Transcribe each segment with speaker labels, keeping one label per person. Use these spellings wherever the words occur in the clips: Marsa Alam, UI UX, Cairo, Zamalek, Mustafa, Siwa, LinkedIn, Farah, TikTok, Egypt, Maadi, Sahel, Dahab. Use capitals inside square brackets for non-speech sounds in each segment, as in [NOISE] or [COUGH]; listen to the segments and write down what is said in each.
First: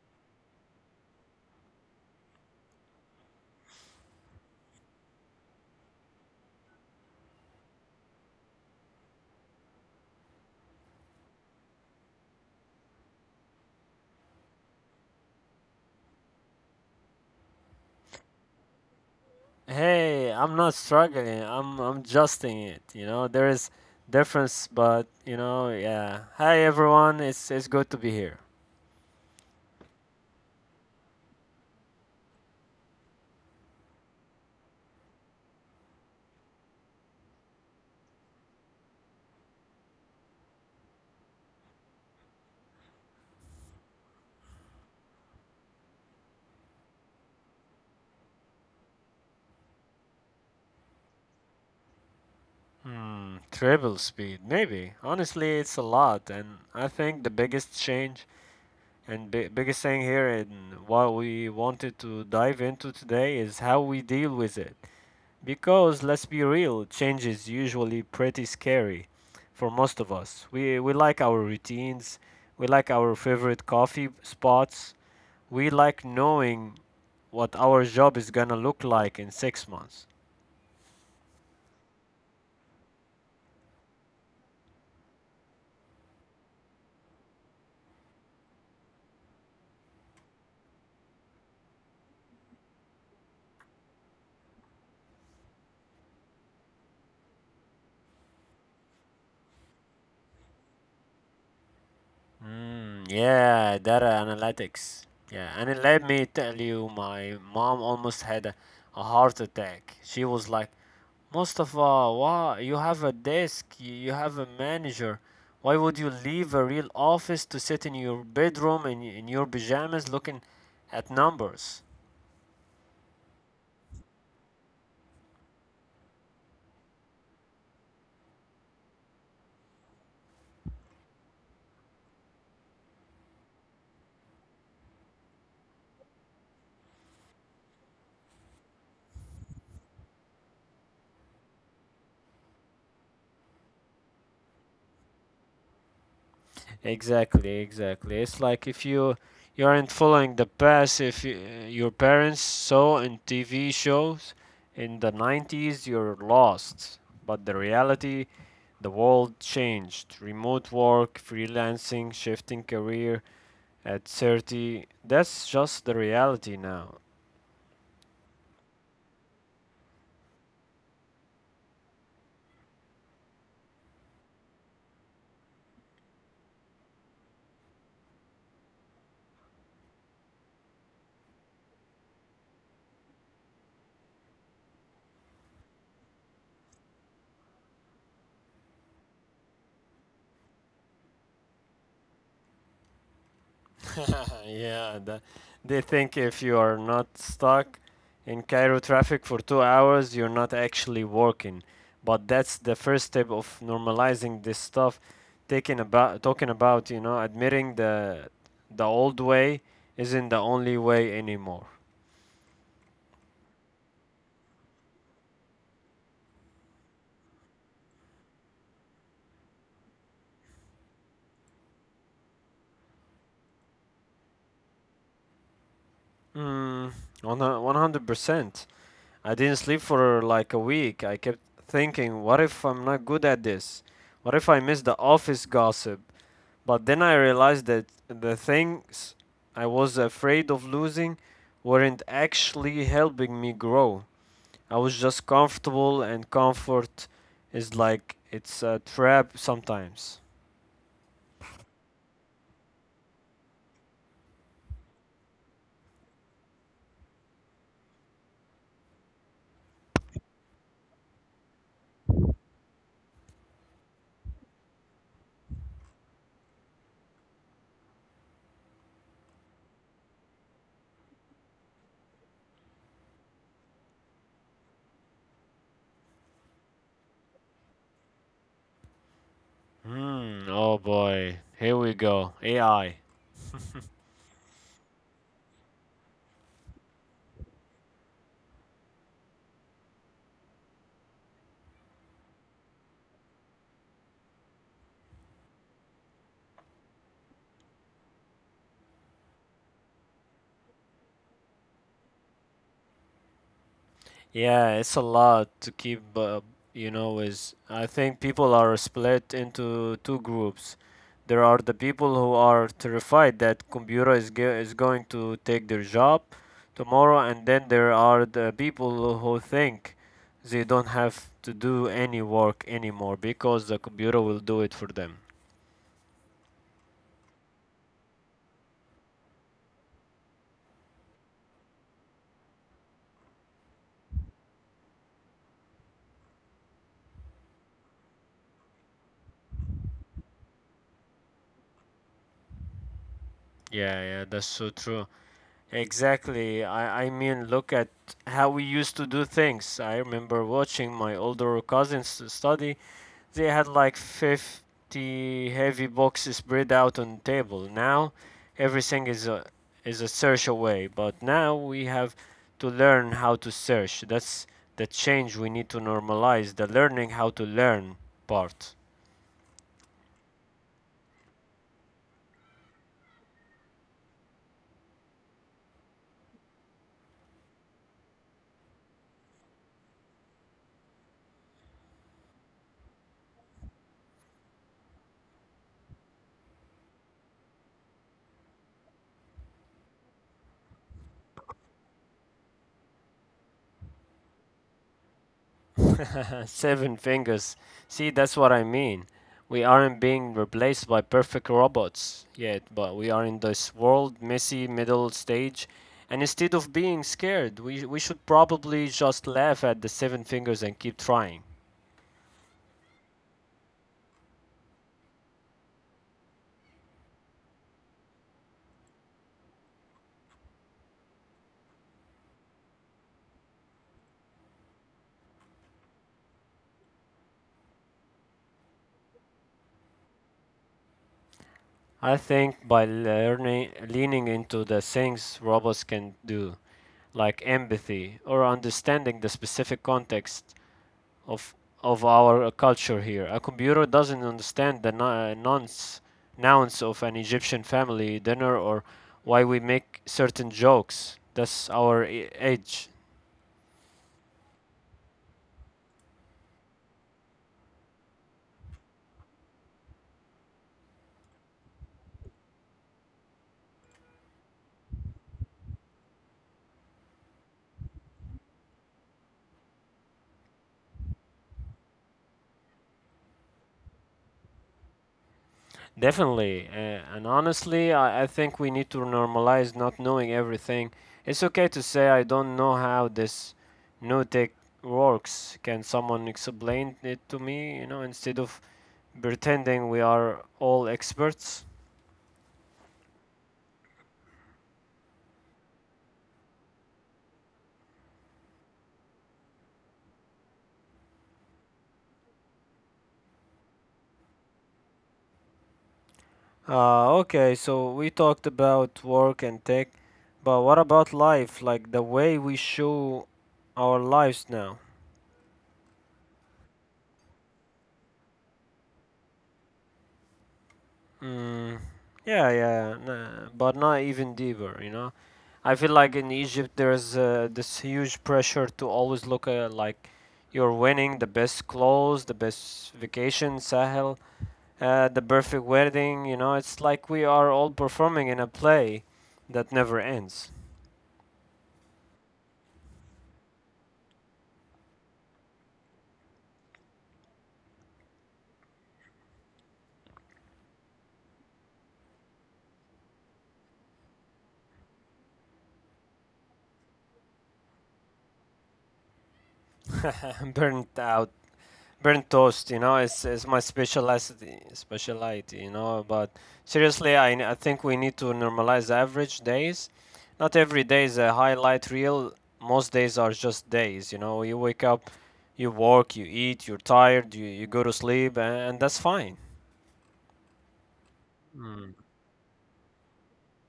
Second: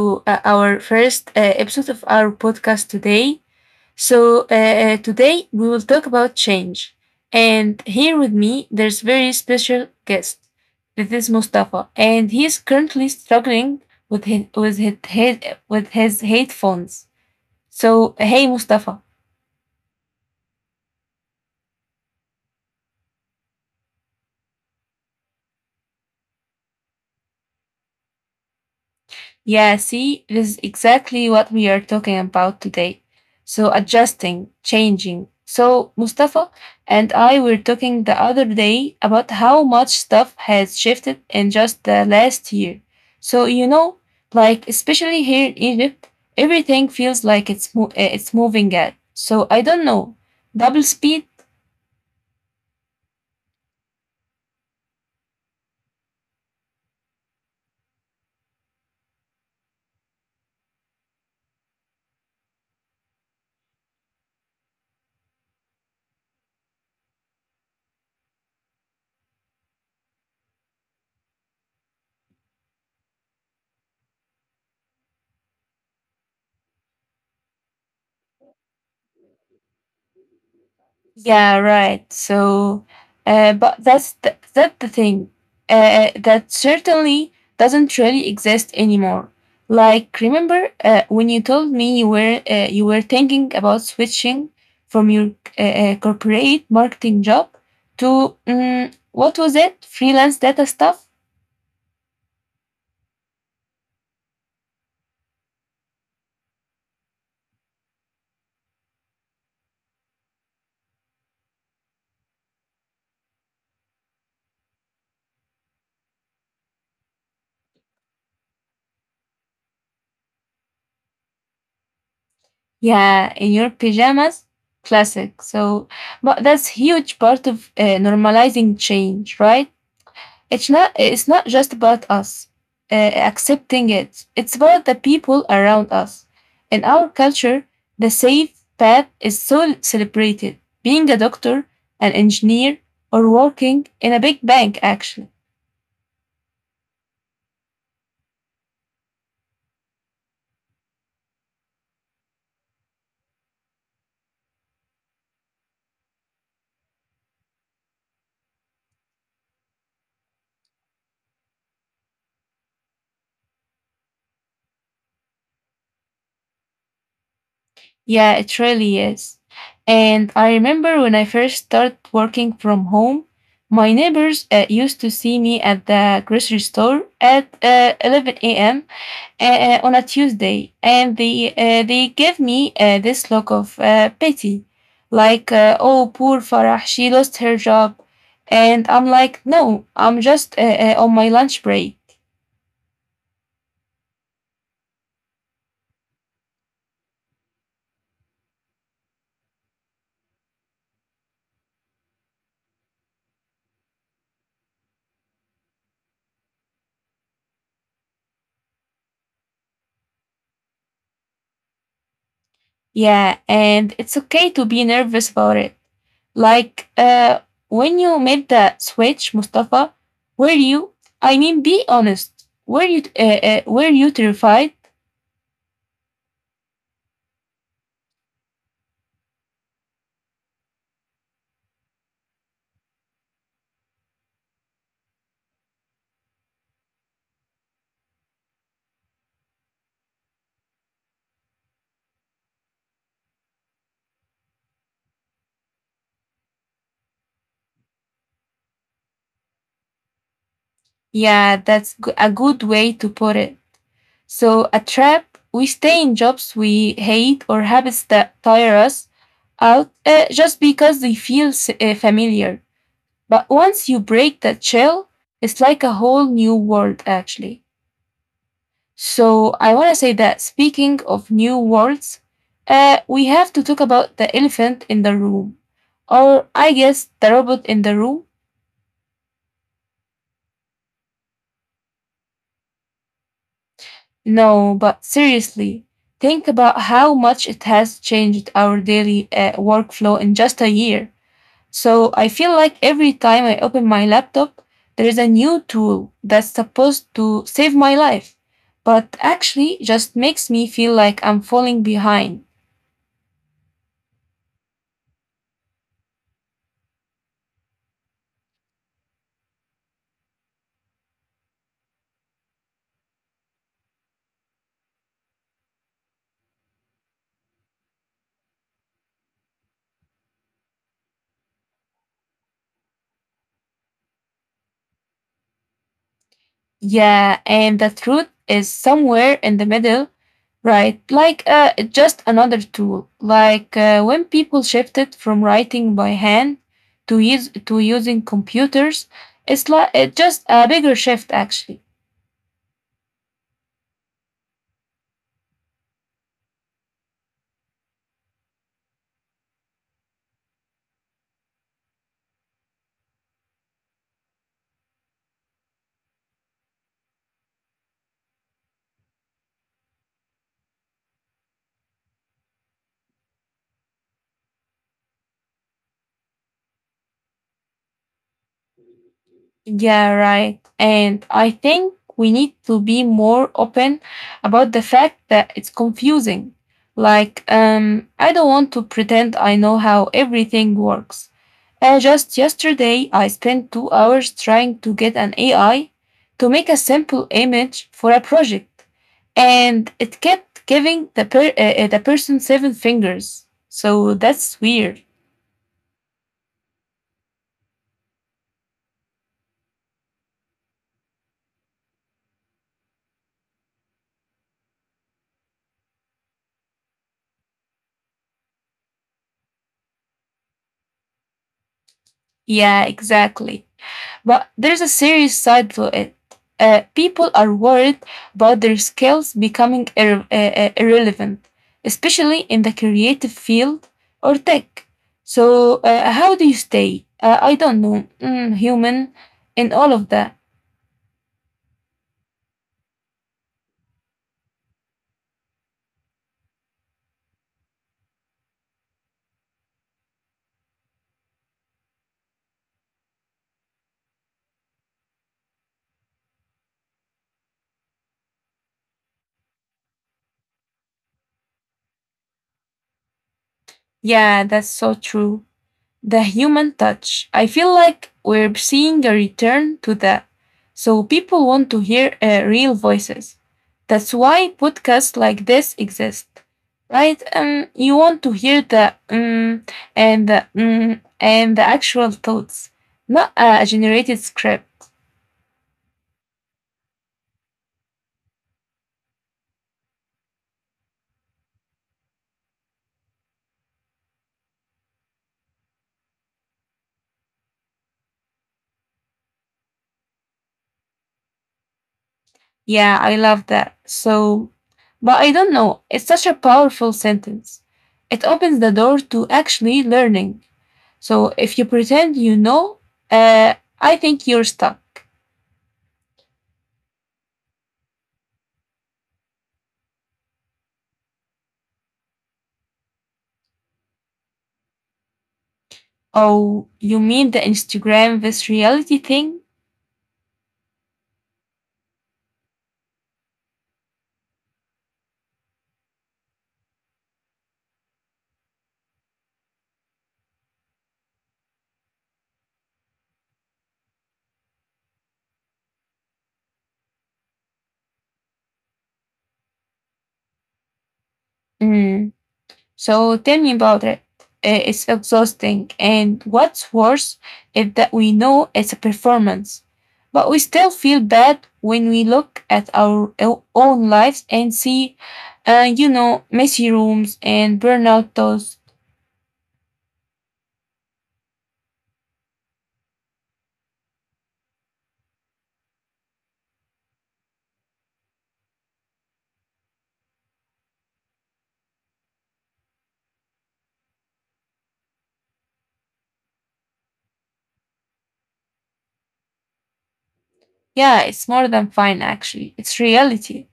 Speaker 1: to our first episode of our podcast today. Today we will talk about change. And here with me, there's very special guest. This is Mustafa, and he is currently struggling with his with his headphones. So, hey, Mustafa.
Speaker 2: Hey, I'm not struggling. I'm adjusting it. You know, there is difference, but you know, yeah. Hi everyone. It's good to be here.
Speaker 1: Yeah, see, this is exactly what we are talking about today. So, adjusting, changing. So, Mustafa and I were talking the other day about how much stuff has shifted in just the last year. So, you know, like especially here in Egypt, everything feels like it's moving at. So, I don't know, double speed.
Speaker 2: Hmm, travel speed, maybe. Honestly, it's a lot, and I think the biggest change and biggest thing here and what we wanted to dive into today is how we deal with it. Because let's be real, change is usually pretty scary for most of us. We like our routines, we like our favorite coffee spots, we like knowing what our job is gonna look like in 6 months.
Speaker 1: Yeah, right. So, but that's the thing. That certainly doesn't really exist anymore. Like, remember when you told me you were thinking about switching from your corporate marketing job to what was it? Freelance data stuff?
Speaker 2: Mm, yeah, data analytics. Yeah, and it let me tell you, my mom almost had a heart attack. She was like, Mustafa, why you have a desk, you have a manager. Why would you leave a real office to sit in your bedroom in your pajamas looking at numbers?
Speaker 1: Yeah, in your pajamas. Classic. So, but that's huge part of normalizing change, right? It's not just about us uh, accepting it. It's about the people around us. In our culture, the safe path is so celebrated. Being a doctor, an engineer, or working in a big bank actually.
Speaker 2: Exactly, exactly. It's like if you aren't following the past, if you, your parents saw in TV shows in the 90s, you're lost. But the reality, the world changed. Remote work, freelancing, shifting career at 30, that's just the reality now.
Speaker 1: Yeah, it really is. And I remember when I first started working from home, my neighbors used to see me at the grocery store at 11 a.m. On a Tuesday, and they gave me this look of pity, like oh poor Farah, she lost her job, and I'm like no, I'm just on my lunch break.
Speaker 2: [LAUGHS] Yeah, they think if you are not stuck in Cairo traffic for 2 hours, you're not actually working. But that's the first step of normalizing this stuff, taking about talking about, you know, admitting the old way isn't the only way anymore.
Speaker 1: Yeah, and it's okay to be nervous about it. Like when you made that switch, Mustafa, were you? I mean, be honest. Were you terrified?
Speaker 2: Mm, 100%. I didn't sleep for like a week. I kept thinking, what if I'm not good at this? What if I miss the office gossip? But then I realized that the things I was afraid of losing weren't actually helping me grow. I was just comfortable, and comfort is like it's a trap sometimes.
Speaker 1: Yeah, a good way to put it. So, a trap, we stay in jobs we hate or habits that tire us out just because they feel familiar. But once you break that shell, it's like a whole new world, actually. So, I want to say that speaking of new worlds, we have to talk about the elephant in the room. Or, I guess, the robot in the room.
Speaker 2: Hmm, oh boy. Here we go. AI.
Speaker 1: No, but seriously, think about how much it has changed our daily workflow in just a year. So I feel like every time I open my laptop, there is a new tool that's supposed to save my life, but actually just makes me feel like I'm falling behind.
Speaker 2: Yeah, it's a lot to keep, you know, Is I think people are split into two groups. There are the people who are terrified that computer is going to take their job tomorrow, and then there are the people who think they don't have to do any work anymore because the computer will do it for them.
Speaker 1: Yeah, and the truth is somewhere in the middle, right? Like it's just another tool. Like when people shifted from writing by hand to using computers, it's like it's just a bigger shift actually.
Speaker 2: Yeah, yeah, that's so true. Exactly. I mean, look at how we used to do things. I remember watching my older cousins study they had like 50 heavy boxes spread out on the table. Now everything is a, is a search away, but now we have to learn how to search. That's the change we need to normalize, the learning how to learn part.
Speaker 1: Yeah, right. And I think we need to be more open about the fact that it's confusing. Like, I don't want to pretend I know how everything works. Just yesterday, I spent 2 hours trying to get an AI to make a simple image for a project, and it kept giving the person seven fingers. So that's weird.
Speaker 2: [LAUGHS] Seven fingers. See, that's what I mean. We aren't being replaced by perfect robots yet, but we are in this world messy middle stage. And instead of being scared, we should probably just laugh at the seven fingers and keep trying.
Speaker 1: Yeah, exactly. But there's a serious side to it. People are worried about their skills becoming irrelevant, especially in the creative field or tech. So, how do you stay? I don't know, human, in all of that.
Speaker 2: I think by learning leaning into the things robots can do, like empathy or understanding the specific context, of of our culture here. A computer doesn't understand the nouns of an Egyptian family dinner or why we make certain jokes. That's our age.
Speaker 1: Yeah, that's so true. The human touch. I feel like we're seeing a return to that. So people want to hear real voices. That's why podcasts like this exist, right? You want to hear the and the and the actual thoughts, not a generated script.
Speaker 2: Definitely. And honestly, I think we need to normalize not knowing everything. It's okay to say, I don't know how this new tech works. Can someone explain it to me? You know, instead of pretending we are all experts.
Speaker 1: Yeah, I love that. So, but I don't know. It's such a powerful sentence. It opens the door to actually learning. So if you pretend you know, uh, I think you're stuck.
Speaker 2: Okay, so we talked about work and tech, but what about life? Like the way we show our lives now?
Speaker 1: Oh, you mean the Instagram, this reality thing?
Speaker 2: Mm, yeah, yeah, nah, but not even deeper, you know? I feel like in Egypt there's this huge pressure to always look like you're winning the best clothes, the best vacation, Sahel, the perfect wedding, you know? It's like we are all performing in a play that never ends.
Speaker 1: Mm. So tell me about it. It's exhausting. And what's worse is that we know it's a performance, but we still feel bad when we look at our own lives and see, you know, messy rooms and burnout thoughts.
Speaker 2: [LAUGHS] Burnt out burnt toast, you know, it's my specialty speciality, you know, but seriously, I think we need to normalize average days, not every day is a highlight reel, most days are just days, you know, you wake up, you work, you eat, you're tired, you go to sleep, and that's fine.
Speaker 1: Yeah, it's more than
Speaker 2: Mm.
Speaker 1: fine, actually. It's reality.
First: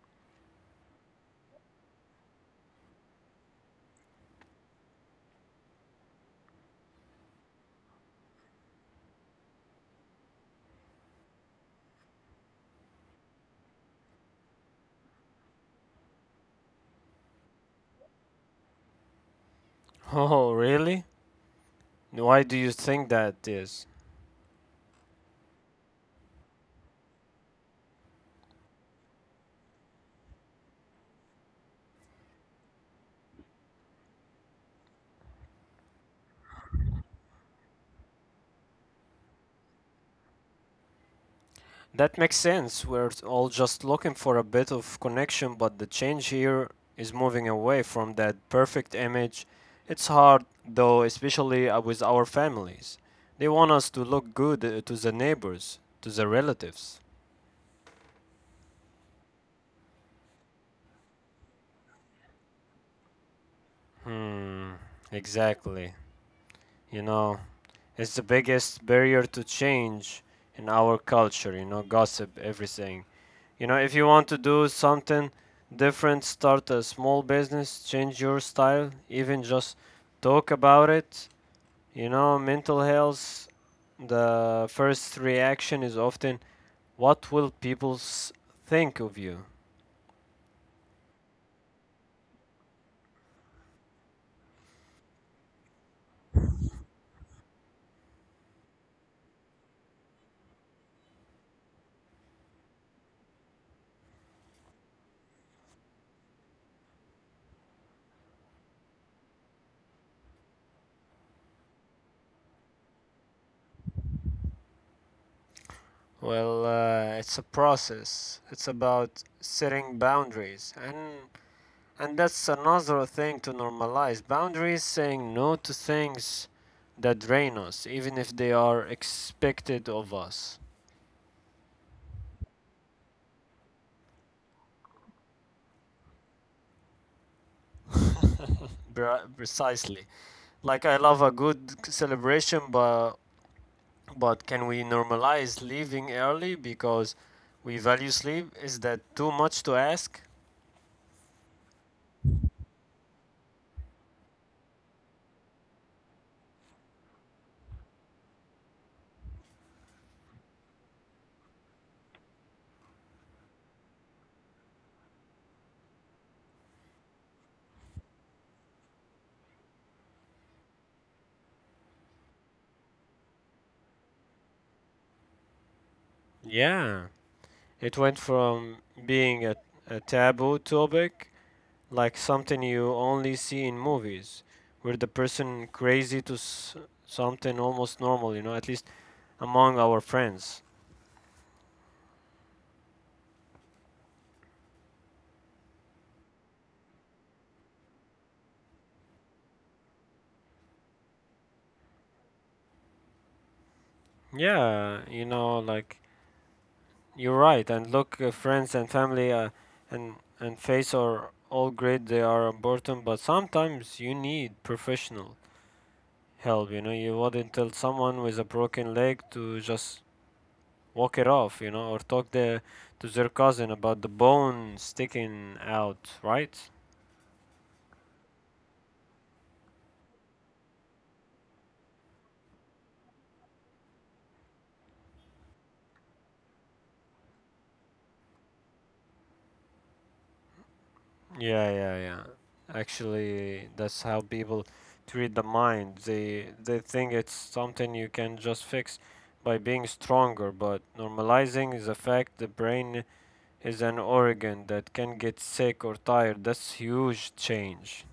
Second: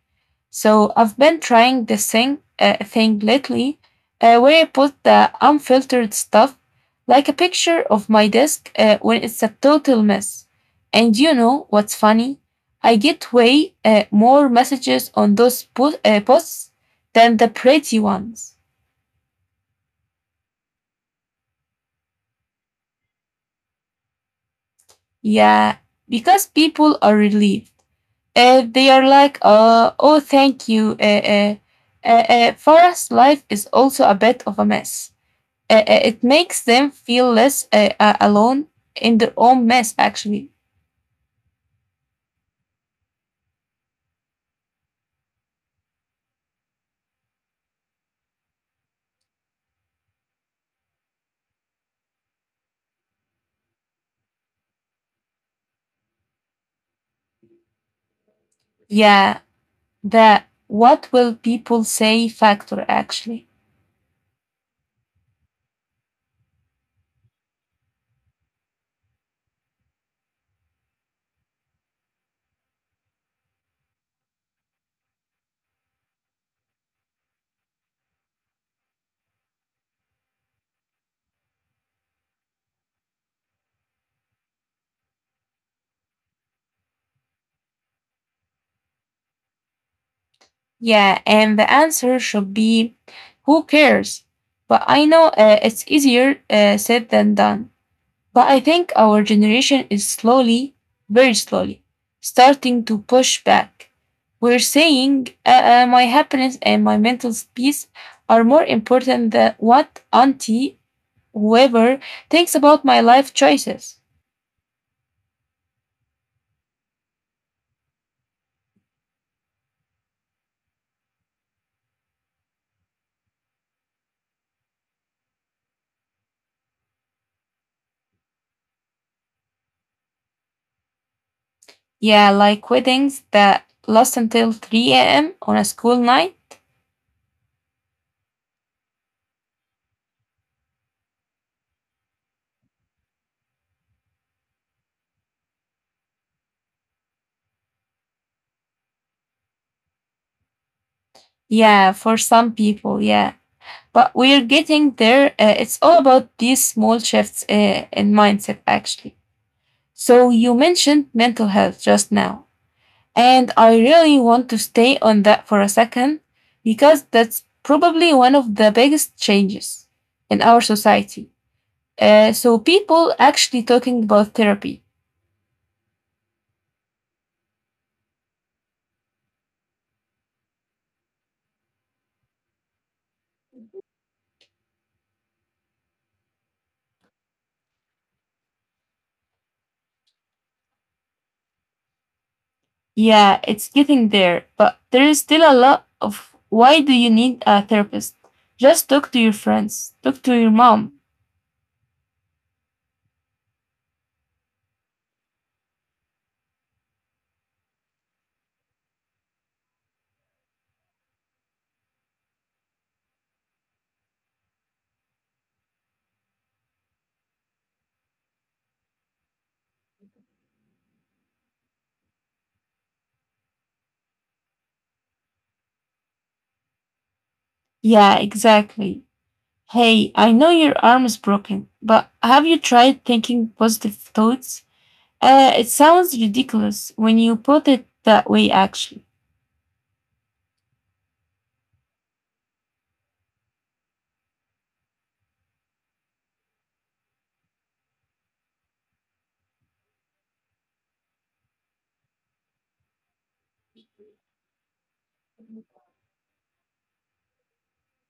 Speaker 1: So I've been trying this thing lately, where I put the unfiltered stuff, like a picture of my desk when it's a total mess. And you know what's funny? I get way more messages on those posts than the pretty ones.
Speaker 2: [LAUGHS] Oh really, why do you think that is?
Speaker 1: Yeah, because people are relieved. They are like, oh, thank you. Farah's life is also a bit of a mess. It makes them feel less alone in their own mess actually.
Speaker 2: That makes sense. We're all just looking for a bit of connection, but the change here is moving away from that perfect image. It's hard, though, especially with our families. They want us to look good to the neighbors, to the relatives.
Speaker 1: Yeah, the what will people say factor actually.
Speaker 2: Hmm, exactly. You know, it's the biggest barrier to change in our culture, you know, gossip everything, you know, if you want to do something different, start a small business, change your style, even just talk about it, you know, mental health, the first reaction is often what will think of you.
Speaker 1: Yeah, and the answer should be who cares, but I know it's easier said than done. But I think our generation is slowly, very slowly, starting to push back. We're saying my happiness and my mental peace are more important than what auntie whoever thinks about my life choices.
Speaker 2: Well, it's a process, it's about setting boundaries and that's another thing to normalize, boundaries, saying no to things that drain us, even if they are expected of us.
Speaker 1: Yeah, like weddings that last until 3 a.m. on a school night.
Speaker 2: Precisely. Like, I love a good celebration, but can we normalize leaving early because we value sleep? Is that too much to ask?
Speaker 1: Yeah, for some people, yeah. But we're getting there. It's all about these small shifts in mindset, actually. So, you mentioned mental health just now. And I really want to stay on that for a second because that's probably one of the biggest changes in our society. So, people actually talking about therapy.
Speaker 2: Yeah. It went from being a taboo topic like something you only see in movies, where the person crazy to s- something almost normal, you know, at least among our friends.
Speaker 1: Yeah, it's getting there, but there is still a lot of why do you need a therapist? Just talk to your friends, talk to your mom.
Speaker 2: Yeah, you know, like you're right. And look, friends and family and face are all great. They are important, but sometimes you need professional help. You know, you wouldn't tell someone with a broken leg to just walk it off. You know, or talk the to their cousin about the bone sticking out, right?
Speaker 1: Yeah, exactly. Hey, I know your arm is broken, but have you tried thinking positive thoughts? It sounds ridiculous when you put it that way, actually.
Speaker 2: Yeah, yeah, yeah. Actually, that's how people treat the mind. They think it's something you can just fix by being stronger, but normalizing is a fact the brain is an organ that can get sick or tired. That's huge change.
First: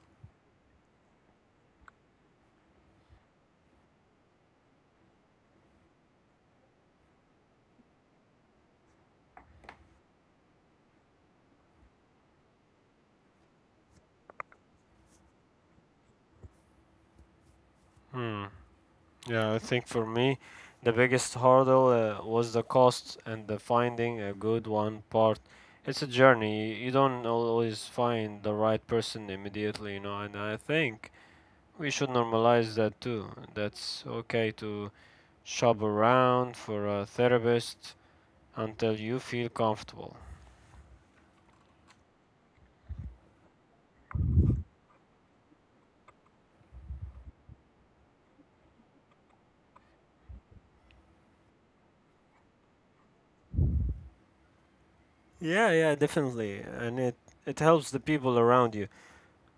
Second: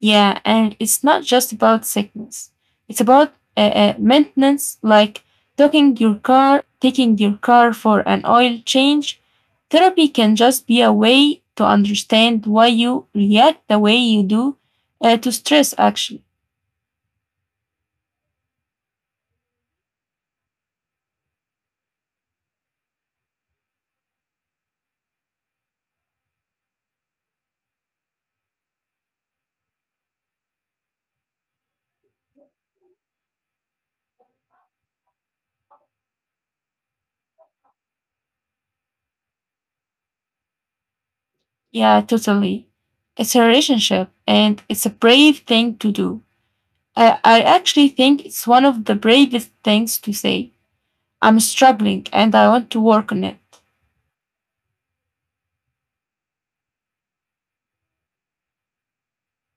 Speaker 1: Yeah, and it's not just about sickness. It's about maintenance, like docking your car, taking your car for an oil change. Therapy can just be a way to understand why you react the way you do to stress, actually.
Speaker 2: Hmm. Yeah, I think for me, the biggest hurdle was the cost and the finding a good one part. It's a journey. You don't always find the right person immediately, you know, and I think we should normalize that too. That's okay to shop around for a therapist until you feel comfortable.
Speaker 1: Yeah, totally. It's a relationship and it's a brave thing to do. I actually think it's one of the bravest things to say. I'm struggling and I want to work on it.
Speaker 2: Yeah, yeah, definitely. And it helps the people around you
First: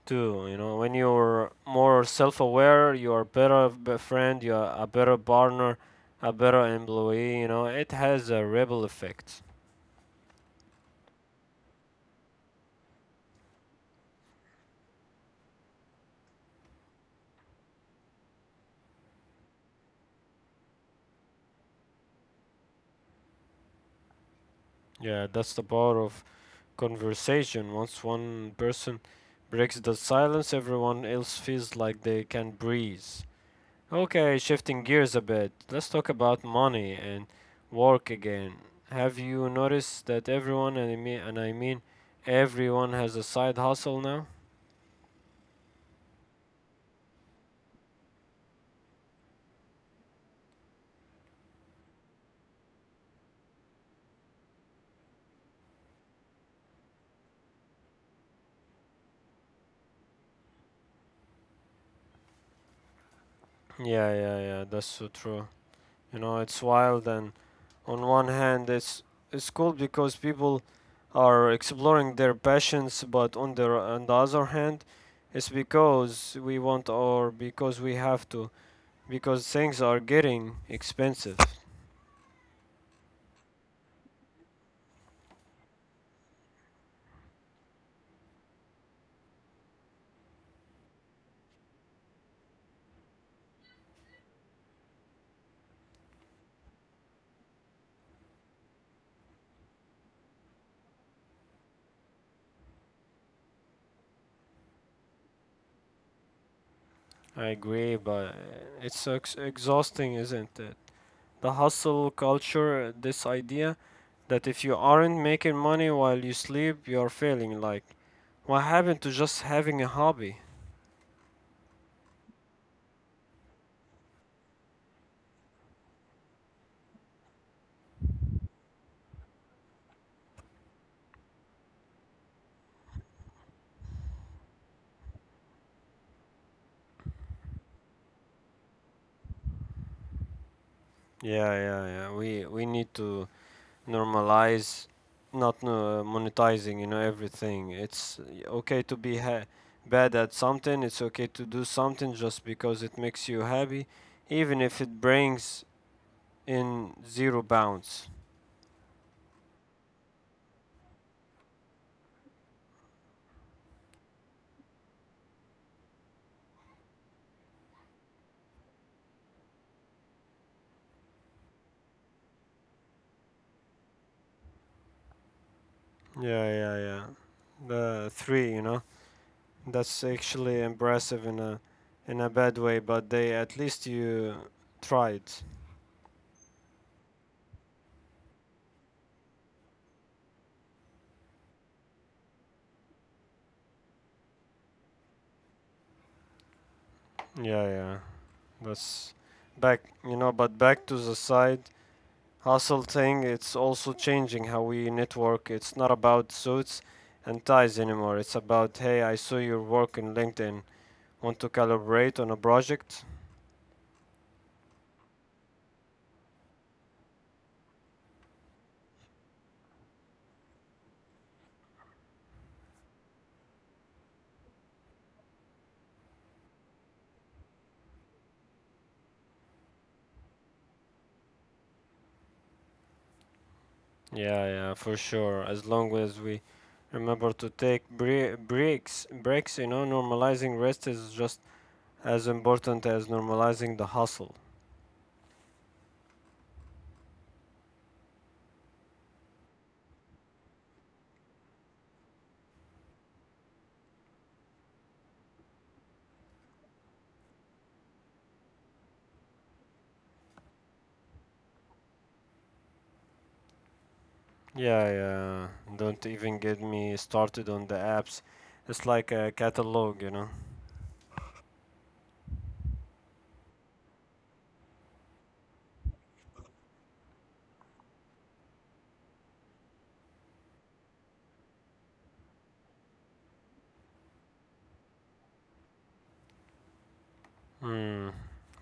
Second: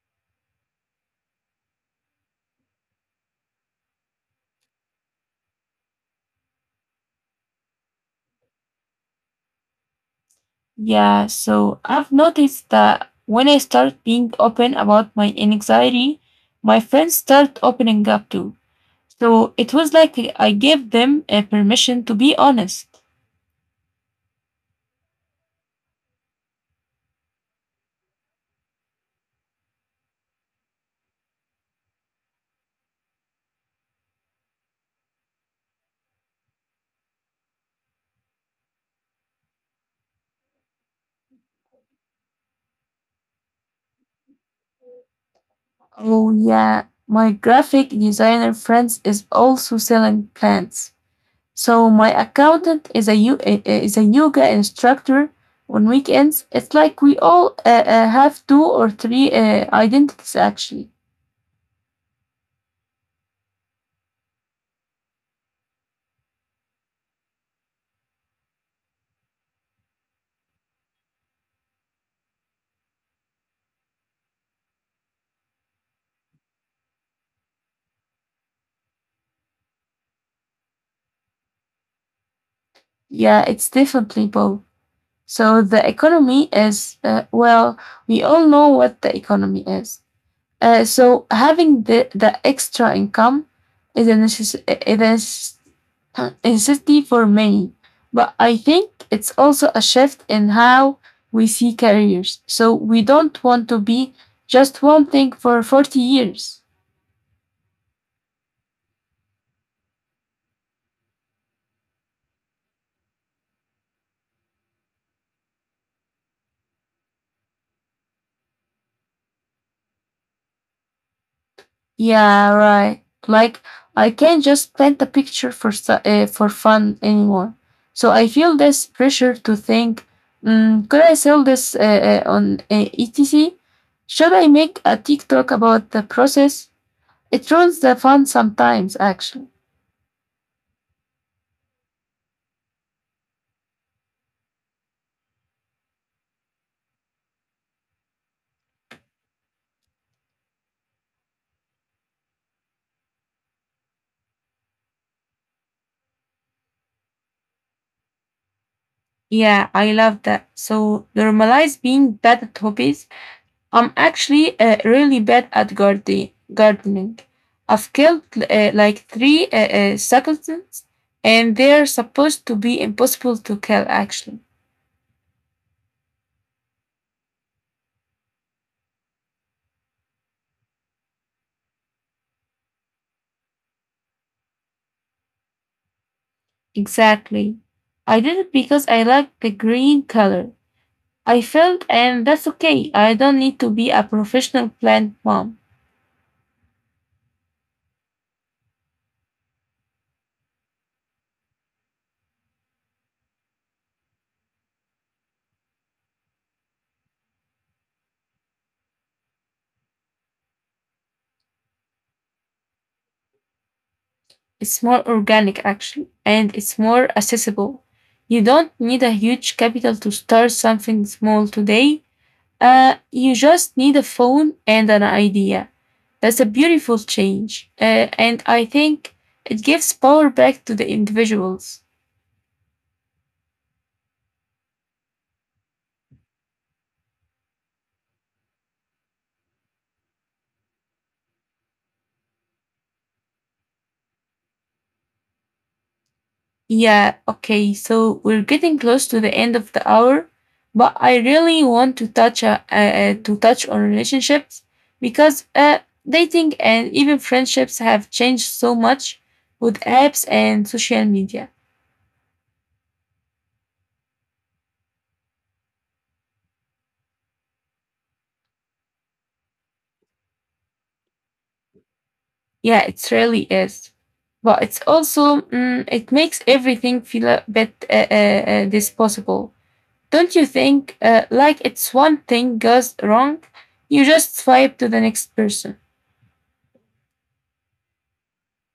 Speaker 2: too, you know. When you're more self-aware, you're friend, you're a better partner, a better employee, you know. It has a ripple effect.
Speaker 1: Yeah, so I've noticed that when I start being open about my anxiety, my friends start opening up too. So it was like I gave them a permission to be honest.
Speaker 2: Yeah, that's the power of conversation. Once one person breaks the silence, everyone else feels like they can breathe. Okay, shifting gears a bit. Let's talk about money and work again. Have you noticed that everyone, and I mean everyone, has a side hustle now?
Speaker 1: Oh, yeah, my graphic designer friends is also selling plants. So my accountant is is a yoga instructor on weekends. It's like we all have two or three identities actually.
Speaker 2: Yeah, yeah, yeah, that's so true. You know, it's wild, and on one hand, it's cool because people are exploring their passions, but on the other hand, it's because we want or because we have to, because things are getting expensive.
Speaker 1: Yeah, it's definitely both. So the economy is, well, we all know what the economy is. So having the extra income is it is a necessity for many. But I think it's also a shift in how we see careers. So we don't want to be just one thing for 40 years.
Speaker 2: I agree, but it's ex exhausting, isn't it? The hustle culture, this idea that if you aren't making money while you sleep, you're failing. Like, what happened to just having a hobby?
Speaker 1: Yeah, right. Like I can't just paint a picture for for fun anymore. So I feel this pressure to think: could I sell this on etc? Should I make a TikTok about the process? It ruins the fun sometimes, actually.
Speaker 2: Yeah, yeah, yeah. We need to normalize, not monetizing, you know, everything. It's okay to be ha bad at something. It's okay to do something just because it makes you happy, even if it brings in zero bounce.
Speaker 1: Yeah, I love that. So normalize being bad at hobbies. I'm actually really bad at gardening. I've killed like three succulents, and they're supposed to be impossible to kill, actually.
Speaker 2: Yeah, yeah, yeah. The three, you know, that's actually impressive in a bad way, but they at least you tried.
Speaker 1: Exactly. I did it because I like the green color. I felt, and that's okay. I don't need to be a professional plant mom.
Speaker 2: Yeah, yeah. That's back, you know, but back to the side hustle thing, it's also changing how we network. It's not about suits and ties anymore. It's about, hey, I saw your work in LinkedIn. Want to collaborate on a project?
Speaker 1: It's more organic actually, and it's more accessible. You don't need a huge capital to start something small today. You just need a phone and an idea. That's a beautiful change. And I think it gives power back to the individuals.
Speaker 2: Yeah, yeah, for sure. As long as we remember to take breaks, you know, normalizing rest is just as important as normalizing the hustle.
Speaker 1: Yeah, okay, so we're getting close to the end of the hour, but I really want to touch on relationships because dating and even friendships have changed so much with apps and social media.
Speaker 2: Yeah, yeah. Don't even get me started on the apps. It's like a catalog, you know.
Speaker 1: Yeah, it really is. But it's also, it makes everything feel a bit disposable. Don't you think? Like it's one thing goes wrong, you just swipe to the next person.
Speaker 2: Hmm.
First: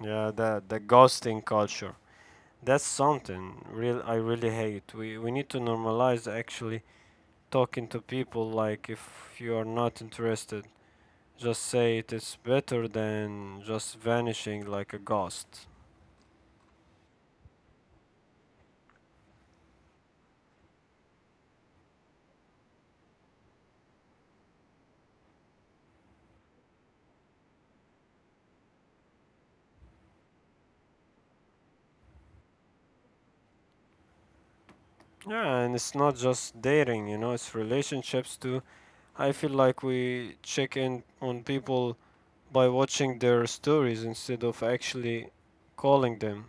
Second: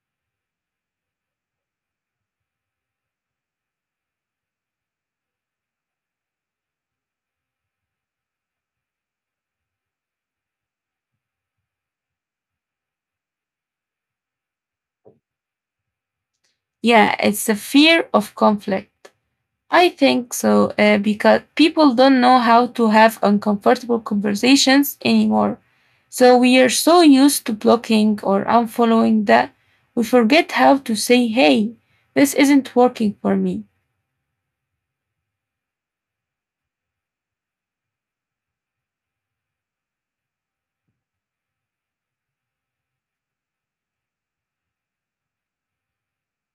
Speaker 2: Yeah, the ghosting culture. That's something real I really hate. We need to normalize actually talking to people like if you are not interested. Just say it is better than just vanishing like a ghost.
Speaker 1: Yeah, it's the fear of conflict. I think so because people don't know how to have uncomfortable conversations anymore. So we are so used to blocking or unfollowing that we forget how to say, hey, this isn't working for me.
Speaker 2: Yeah, and it's not just dating, you know, it's relationships too. I feel like we check in on people by watching their stories instead of actually calling them.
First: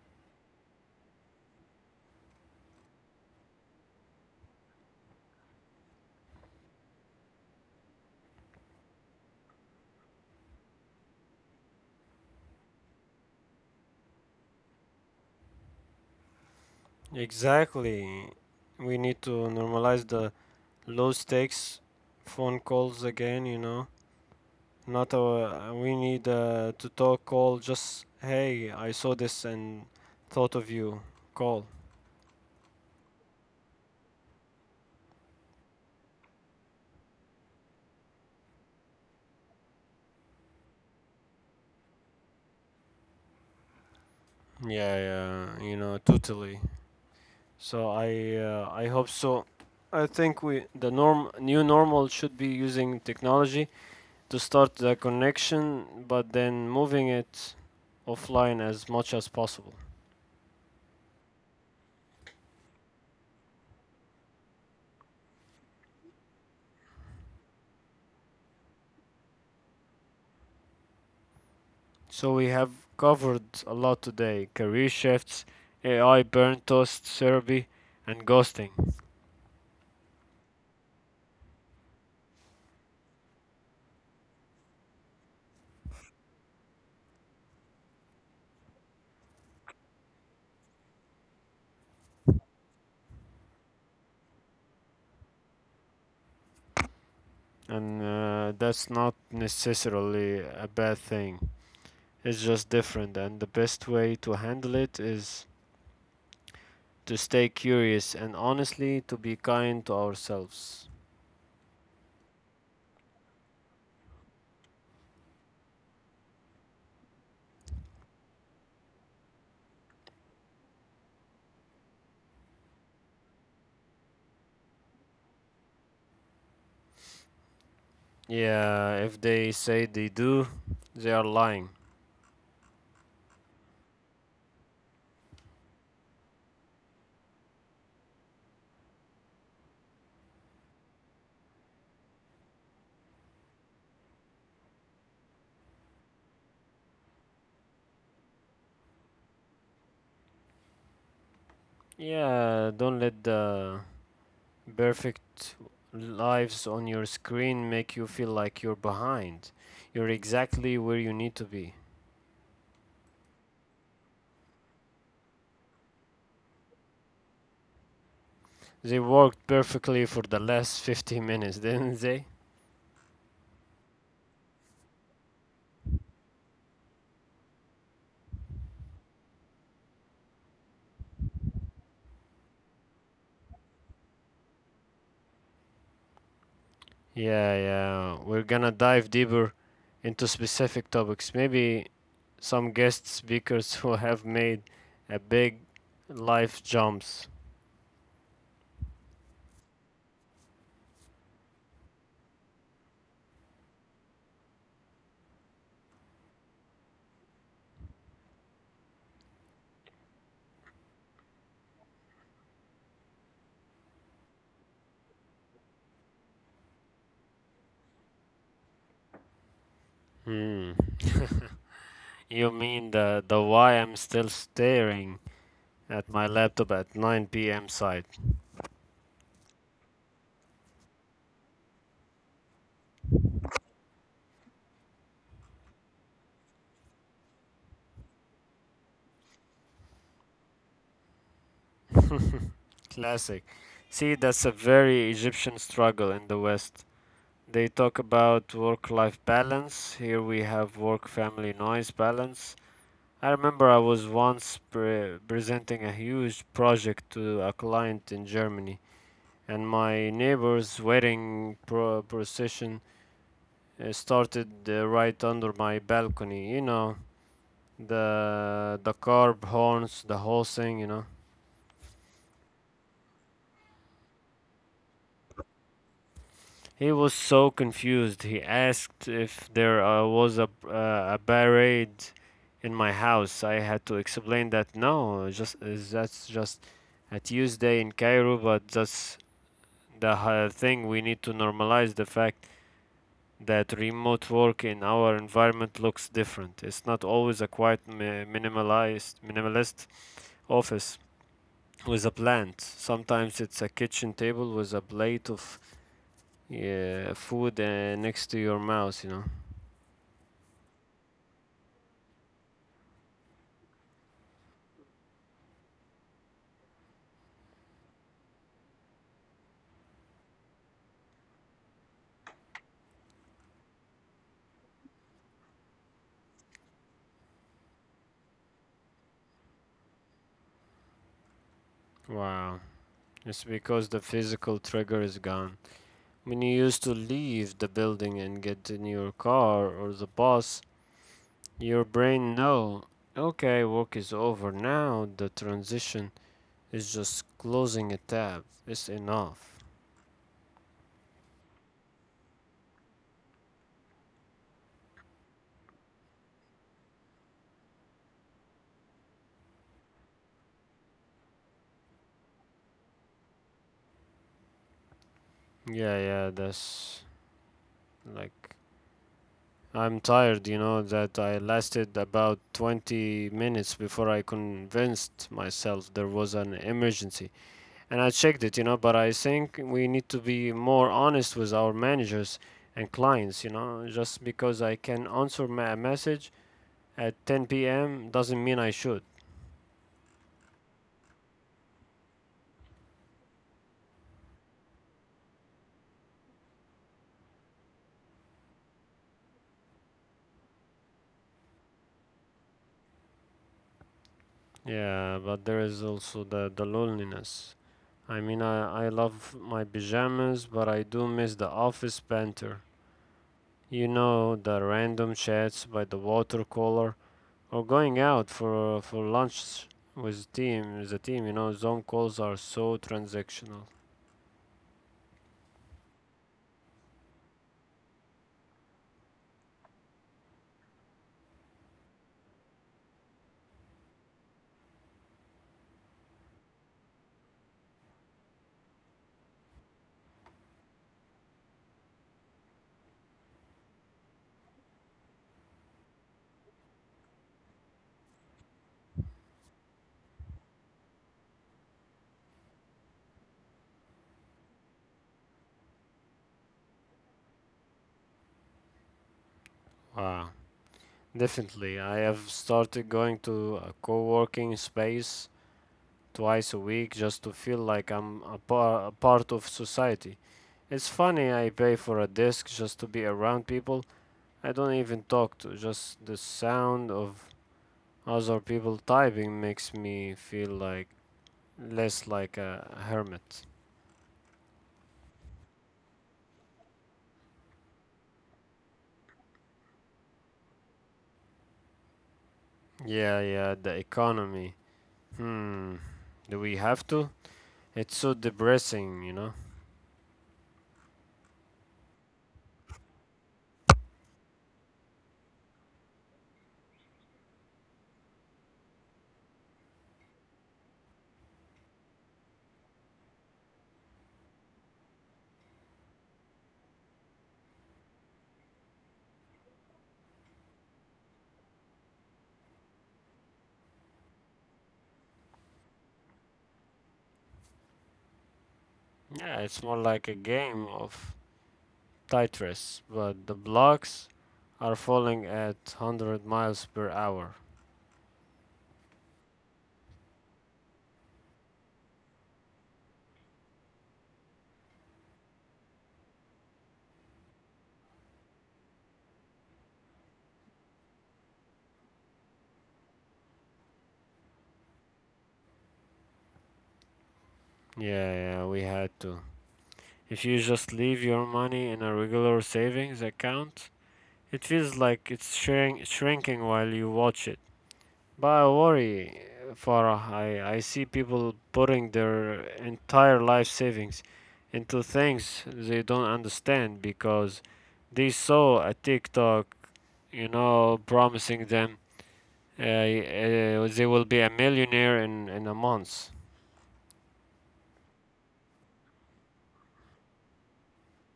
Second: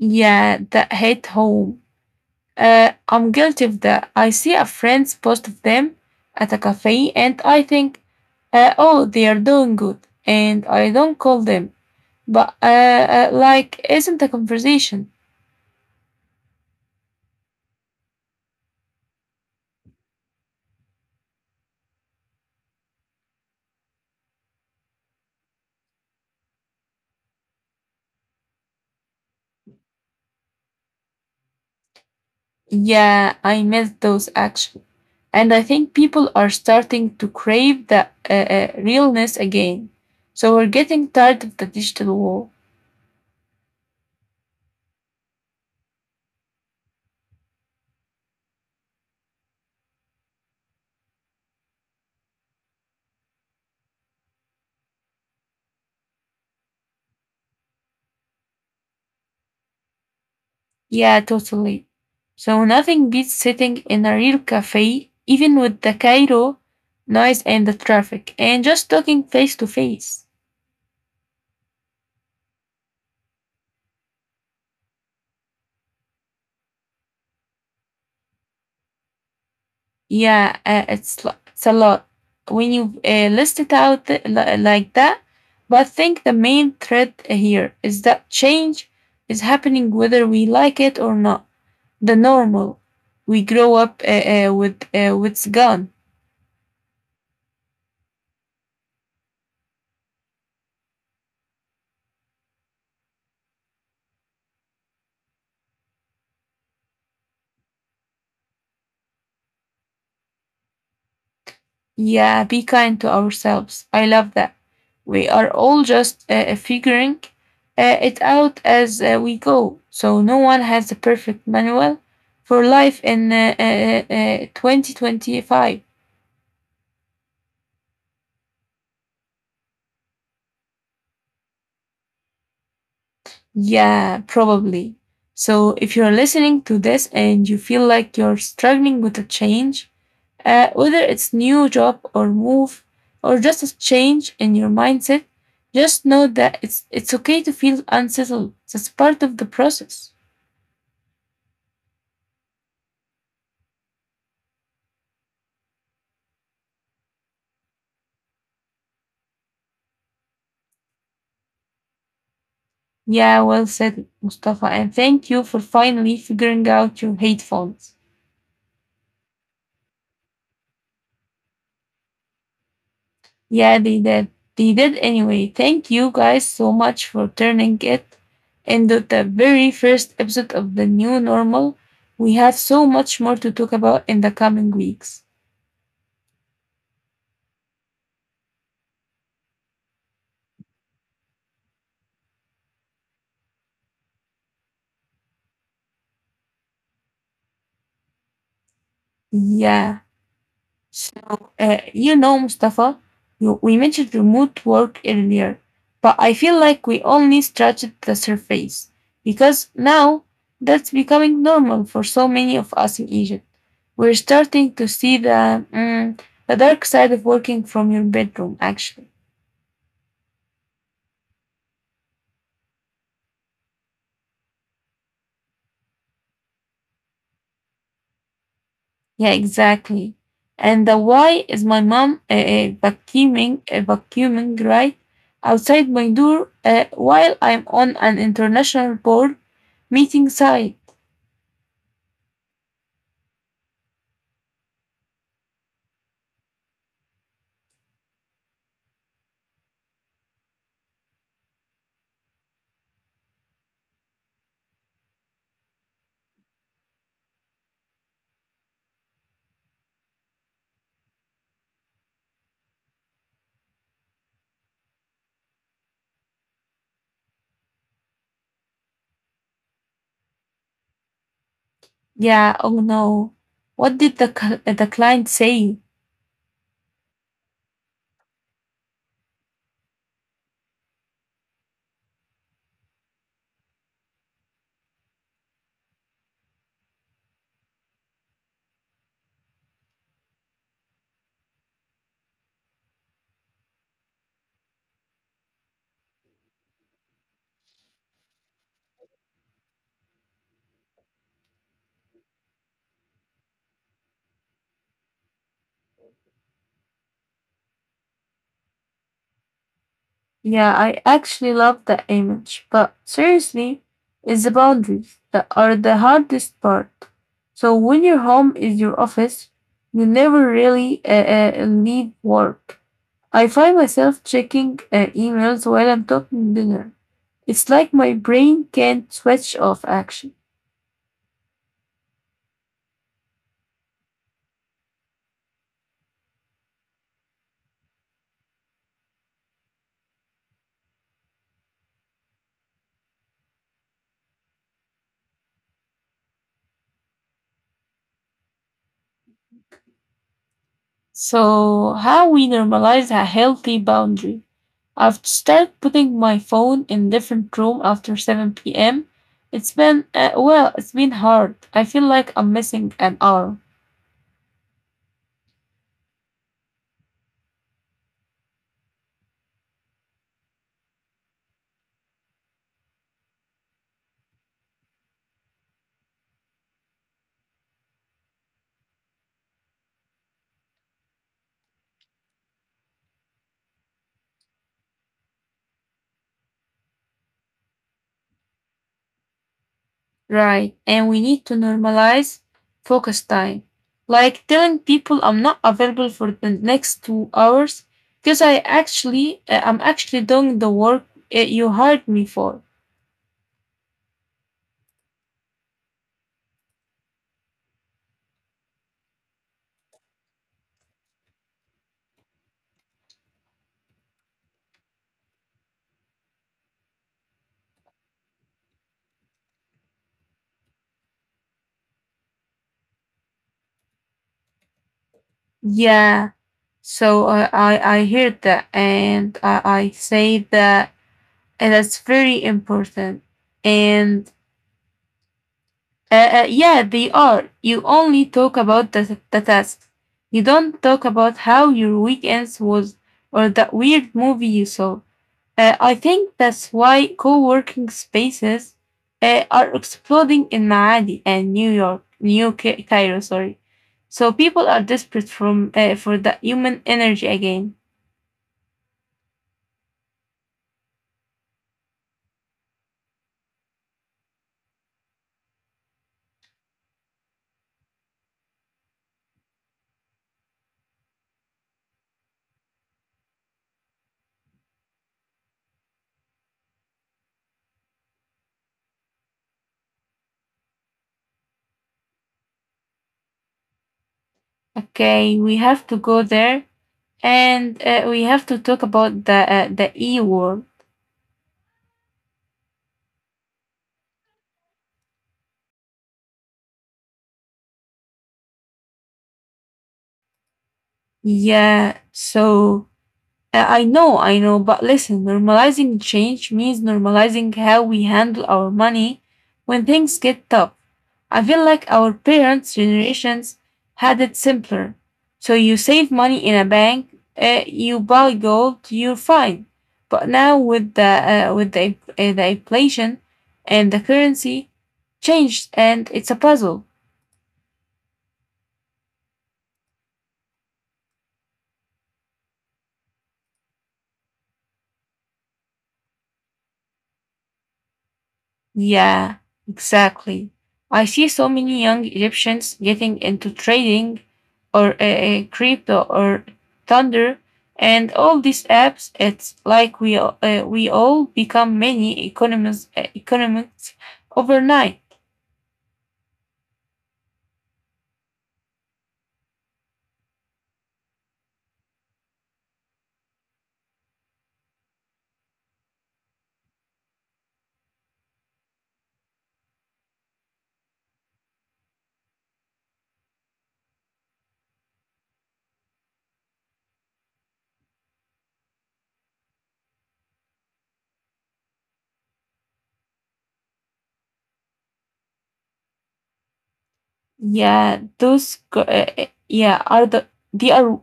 Speaker 1: Yeah, that hit home. I'm guilty of that. I see a friend's post of them at a cafe and I think, oh, they are doing good. And I don't call them. But, like, isn't a conversation?
Speaker 2: Exactly. We need to normalize the low stakes phone calls again, you know. Not a, we need to talk call, just hey, I saw this and thought of you call.
Speaker 1: Yeah, I miss those actions. And I think people are starting to crave the realness again. So we're getting tired of the digital wall.
Speaker 2: Yeah, yeah, you know, totally. I hope so. I think we the norm new normal should be using technology to start the connection, but then moving it offline as much as possible.
Speaker 1: Yeah, totally. So nothing beats sitting in a real cafe, even with the Cairo noise and the traffic, and just talking face to face.
Speaker 2: So we have covered a lot today: career shifts, AI, burn toast therapy, and ghosting.
Speaker 1: Yeah, it's a lot when you list it out like that. But I think the main thread here is that change is happening whether we like it or not. The normal we grow up with what's gone.
Speaker 2: And that's not necessarily a bad thing. It's just different, and the best way to handle it is to stay curious and honestly to be kind to ourselves.
Speaker 1: Yeah, be kind to ourselves. I love that. We are all just figuring it out as we go. So no one has the perfect manual for life in 2025.
Speaker 2: Yeah, if they say they do, they are lying.
Speaker 1: Yeah, probably. So if you're listening to this and you feel like you're struggling with a change, whether it's new job or move or just a change in your mindset, just know that it's okay to feel unsettled. That's part of the process.
Speaker 2: Yeah, don't let the perfect lives on your screen make you feel like you're behind. You're exactly where you need to be.
Speaker 1: Yeah, well said, Mustafa, and thank you for finally figuring out your headphones.
Speaker 2: They worked perfectly for the last 50 minutes, [LAUGHS] didn't they?
Speaker 1: Yeah, they did. They did anyway. Thank you guys so much for turning it into the very first episode of the new normal. We have so much more to talk about in the coming weeks.
Speaker 2: Yeah, yeah. We're gonna dive deeper into specific topics. Maybe some guest speakers [LAUGHS] who have made a big life jumps.
Speaker 1: Yeah. So, you know, Mustafa, we mentioned remote work earlier, but I feel like we only scratched the surface because now that's becoming normal for so many of us in Egypt. We're starting to see the, the dark side of working from your bedroom, actually.
Speaker 2: Hmm. You mean the why I'm still staring at my laptop at 9 p.m. side.
Speaker 1: Yeah, exactly. And the why is my mom vacuuming, vacuuming right outside my door while I'm on an international board meeting site.
Speaker 2: Classic. See, that's a very Egyptian struggle in the West. They talk about work life balance. Here we have work family noise balance. I remember I was once presenting a huge project to a client in Germany, and my neighbor's wedding procession started right under my balcony. You know, the carb horns, the whole thing. You know,
Speaker 1: Yeah, oh no. What did the, the client say?
Speaker 2: he was so confused. He asked if there was a parade in my house. I had to explain that no, just is that's just a Tuesday in Cairo, but that's the thing we need to normalize the fact that remote work in our environment looks different. It's not always a quiet minimalized minimalist office with a plant. Sometimes it's a kitchen table with a plate of yeah, food next to your mouse, you know.
Speaker 1: Yeah, I actually love the image, but seriously, it's the boundaries that are the hardest part. So when your home is your office, you never really leave work. I find myself checking emails while I'm talking dinner. It's like my brain can't switch off action.
Speaker 2: Wow. It's because the physical trigger is gone. When you used to leave the building and get in your car or the bus, your brain know, okay, work is over now, the transition is just closing a tab. It's enough.
Speaker 1: So, how we normalize a healthy boundary? I've started putting my phone in different room after 7 p.m. It's been it's been hard. I feel like I'm missing an hour.
Speaker 2: Yeah, yeah, that's like I'm tired, you know, that I lasted about 20 minutes before I convinced myself there was an emergency. And I checked it, you know, but I think we need to be more honest with our managers and clients, you know, just because I can answer a message at 10 p.m. doesn't mean I should.
Speaker 1: Right. And we need to normalize focus time. Like telling people I'm not available for the next 2 hours because I'm actually doing the work you hired me for.
Speaker 2: Yeah, but there is also the loneliness. I mean, I love my pajamas, but I do miss the office banter. You know, the random chats by the water cooler, or going out for lunch with team with the team. You know, Zoom calls are so transactional.
Speaker 1: Yeah. So I hear that and I say that and that's very important. And uh, yeah, they are. You only talk about the task. You don't talk about how your weekends was or that weird movie you saw. I think that's why co working spaces are exploding in Maadi and New York, Cairo, sorry. So people are desperate for the human energy again.
Speaker 2: Wow. Definitely, I have started going to a co-working space twice a week just to feel like I'm a part of society. It's funny, I pay for a disc just to be around people I don't even talk to, just the sound of other people typing makes me feel like less like a hermit.
Speaker 1: Okay, we have to go there and we have to talk about the E war.
Speaker 2: Yeah, yeah, the economy. Hmm, do we have to? It's so depressing, you know?
Speaker 1: Yeah, so I know, but listen, normalizing change means normalizing how we handle our money when things get tough. I feel like our parents' generations had it simpler. So you save money in a bank, you buy gold, you're fine. But now with the inflation and the currency changed, and it's a puzzle.
Speaker 2: Yeah, it's more like a game of titress, but the blocks are falling at 100 miles per hour.
Speaker 1: Yeah, exactly. I see so many young Egyptians getting into trading or crypto or thunder and all these apps. It's like we all become many economists economists overnight.
Speaker 2: Yeah, yeah, we had to. If you just leave your money in a regular savings account, it feels like it's shrinking while you watch it. But I worry, Farah, I see people putting their entire life savings into things they don't understand because they saw a TikTok, you know, promising them Uh, they will be a millionaire in a month.
Speaker 1: Yeah, those go- yeah are the they are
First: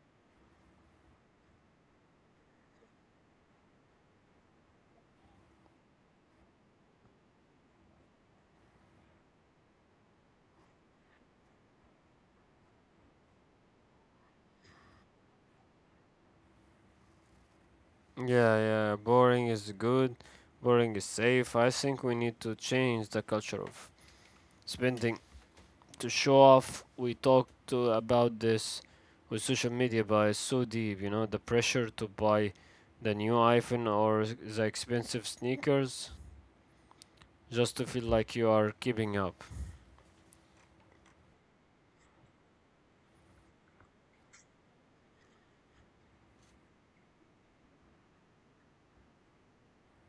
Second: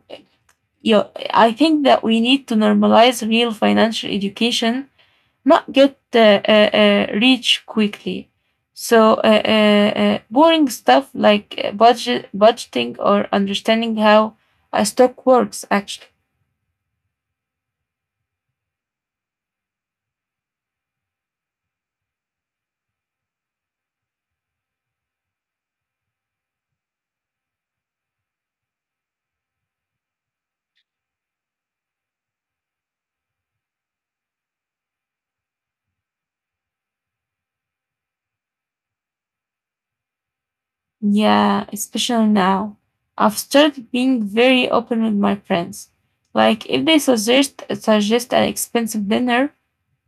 Speaker 1: yeah, I think that we need to normalize real financial education not get reach quickly. So boring stuff like budgeting or understanding how a stock works actually.
Speaker 2: Yeah, yeah. Boring is good. Boring is safe. I think we need to change the culture of spending to show off. We talked to about this with social media, but it's so deep. You know, the pressure to buy the new iPhone or the expensive sneakers just to feel like you are keeping up.
Speaker 1: Yeah, especially now. I've started being very open with my friends. Like if they suggest an expensive dinner,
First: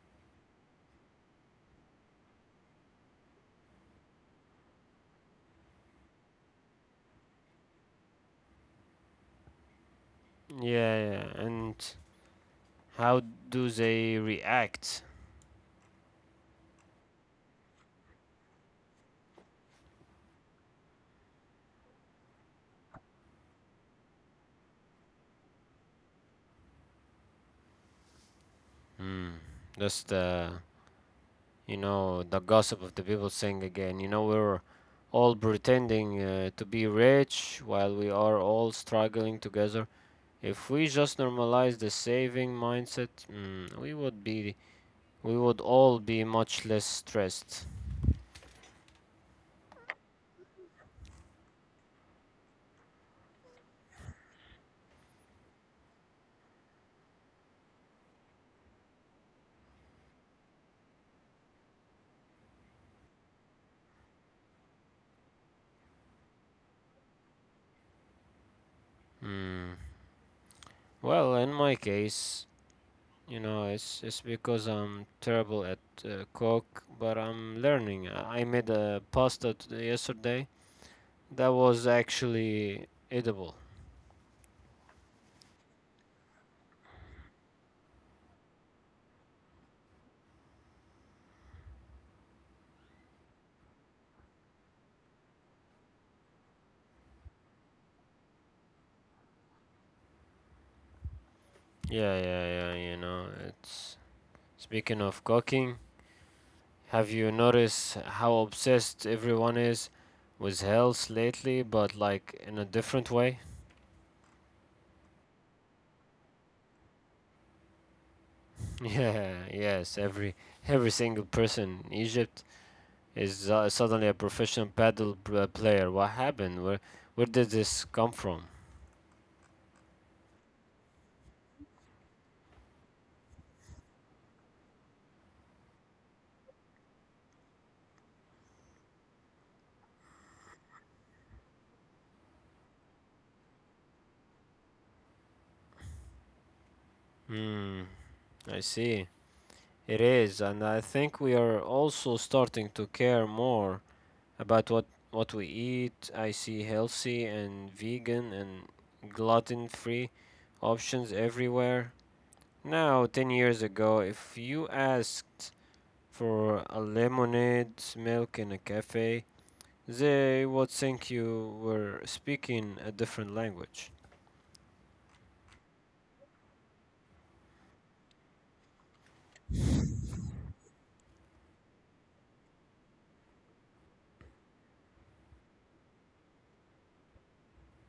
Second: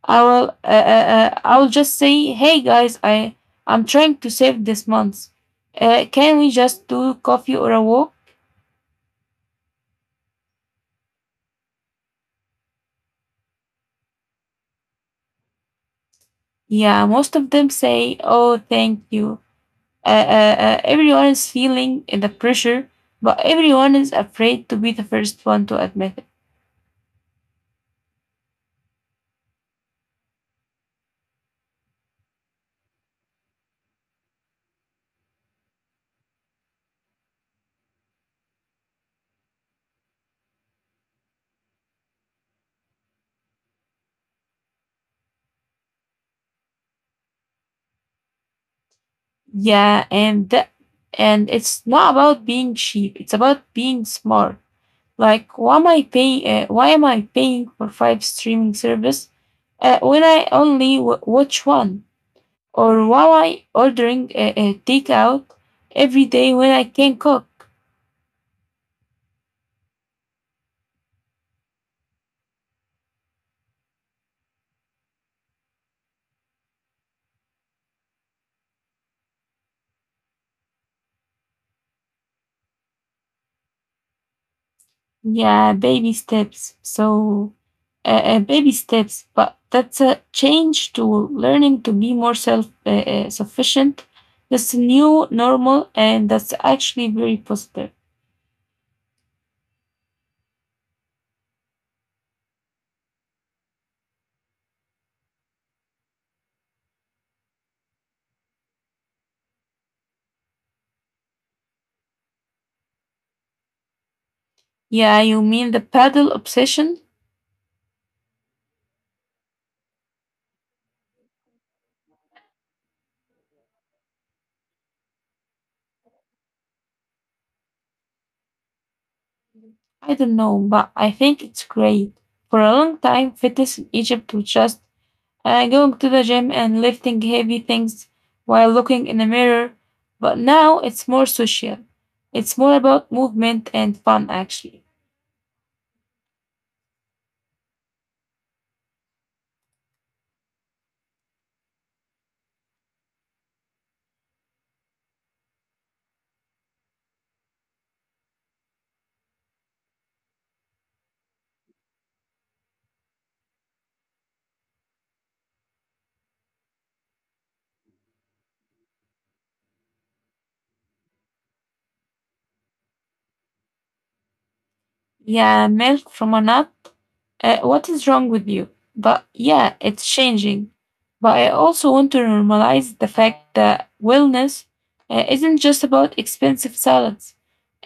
Speaker 1: I will just say, "Hey guys, I'm trying to save this month. Can we just do coffee or a walk?"
Speaker 2: Yeah, yeah. And how do they react?
Speaker 1: Yeah, most of them say, "Oh, thank you." Everyone is feeling the pressure, but everyone is afraid to be the first one to admit it.
Speaker 2: Hmm. That's the you know, the gossip of the people saying again, you know, we're all pretending to be rich while we are all struggling together. If we just normalize the saving mindset, mm, we would all be much less stressed.
Speaker 1: Yeah, and it's not about being cheap. It's about being smart. Like, why am I paying for five streaming service when I only watch one? Or why am I ordering a takeout every day when I can cook?
Speaker 2: Mm. Well, in my case, you know, it's because I'm terrible at cook, but I'm learning. I made a pasta yesterday that was actually edible.
Speaker 1: Yeah, baby steps. So, baby steps, but that's a change to learning to be more self sufficient. That's new normal, and that's actually very positive.
Speaker 2: Yeah, yeah, yeah, you know, it's speaking of cooking, have you noticed how obsessed everyone is with health lately, but like in a different way?
Speaker 1: Yeah, you mean the paddle obsession?
Speaker 2: [LAUGHS] Yeah, yes, every single person in Egypt is suddenly a professional paddle player. What happened? Where did this come from?
Speaker 1: I don't know, but I think it's great. For a long time, fitness in Egypt was just going to the gym and lifting heavy things while looking in the mirror, but now it's more social. It's more about movement and fun, actually.
Speaker 2: Hmm, I see. It is, and I think we are also starting to care more about what we eat. I see healthy and vegan and gluten-free options everywhere. Now, 10 years ago, if you asked for a lemonade, milk in a cafe, they would think you were speaking a different language.
Speaker 1: Yeah, milk from a nut. What is wrong with you? But yeah, it's changing. But I also want to normalize the fact that wellness isn't just about expensive salads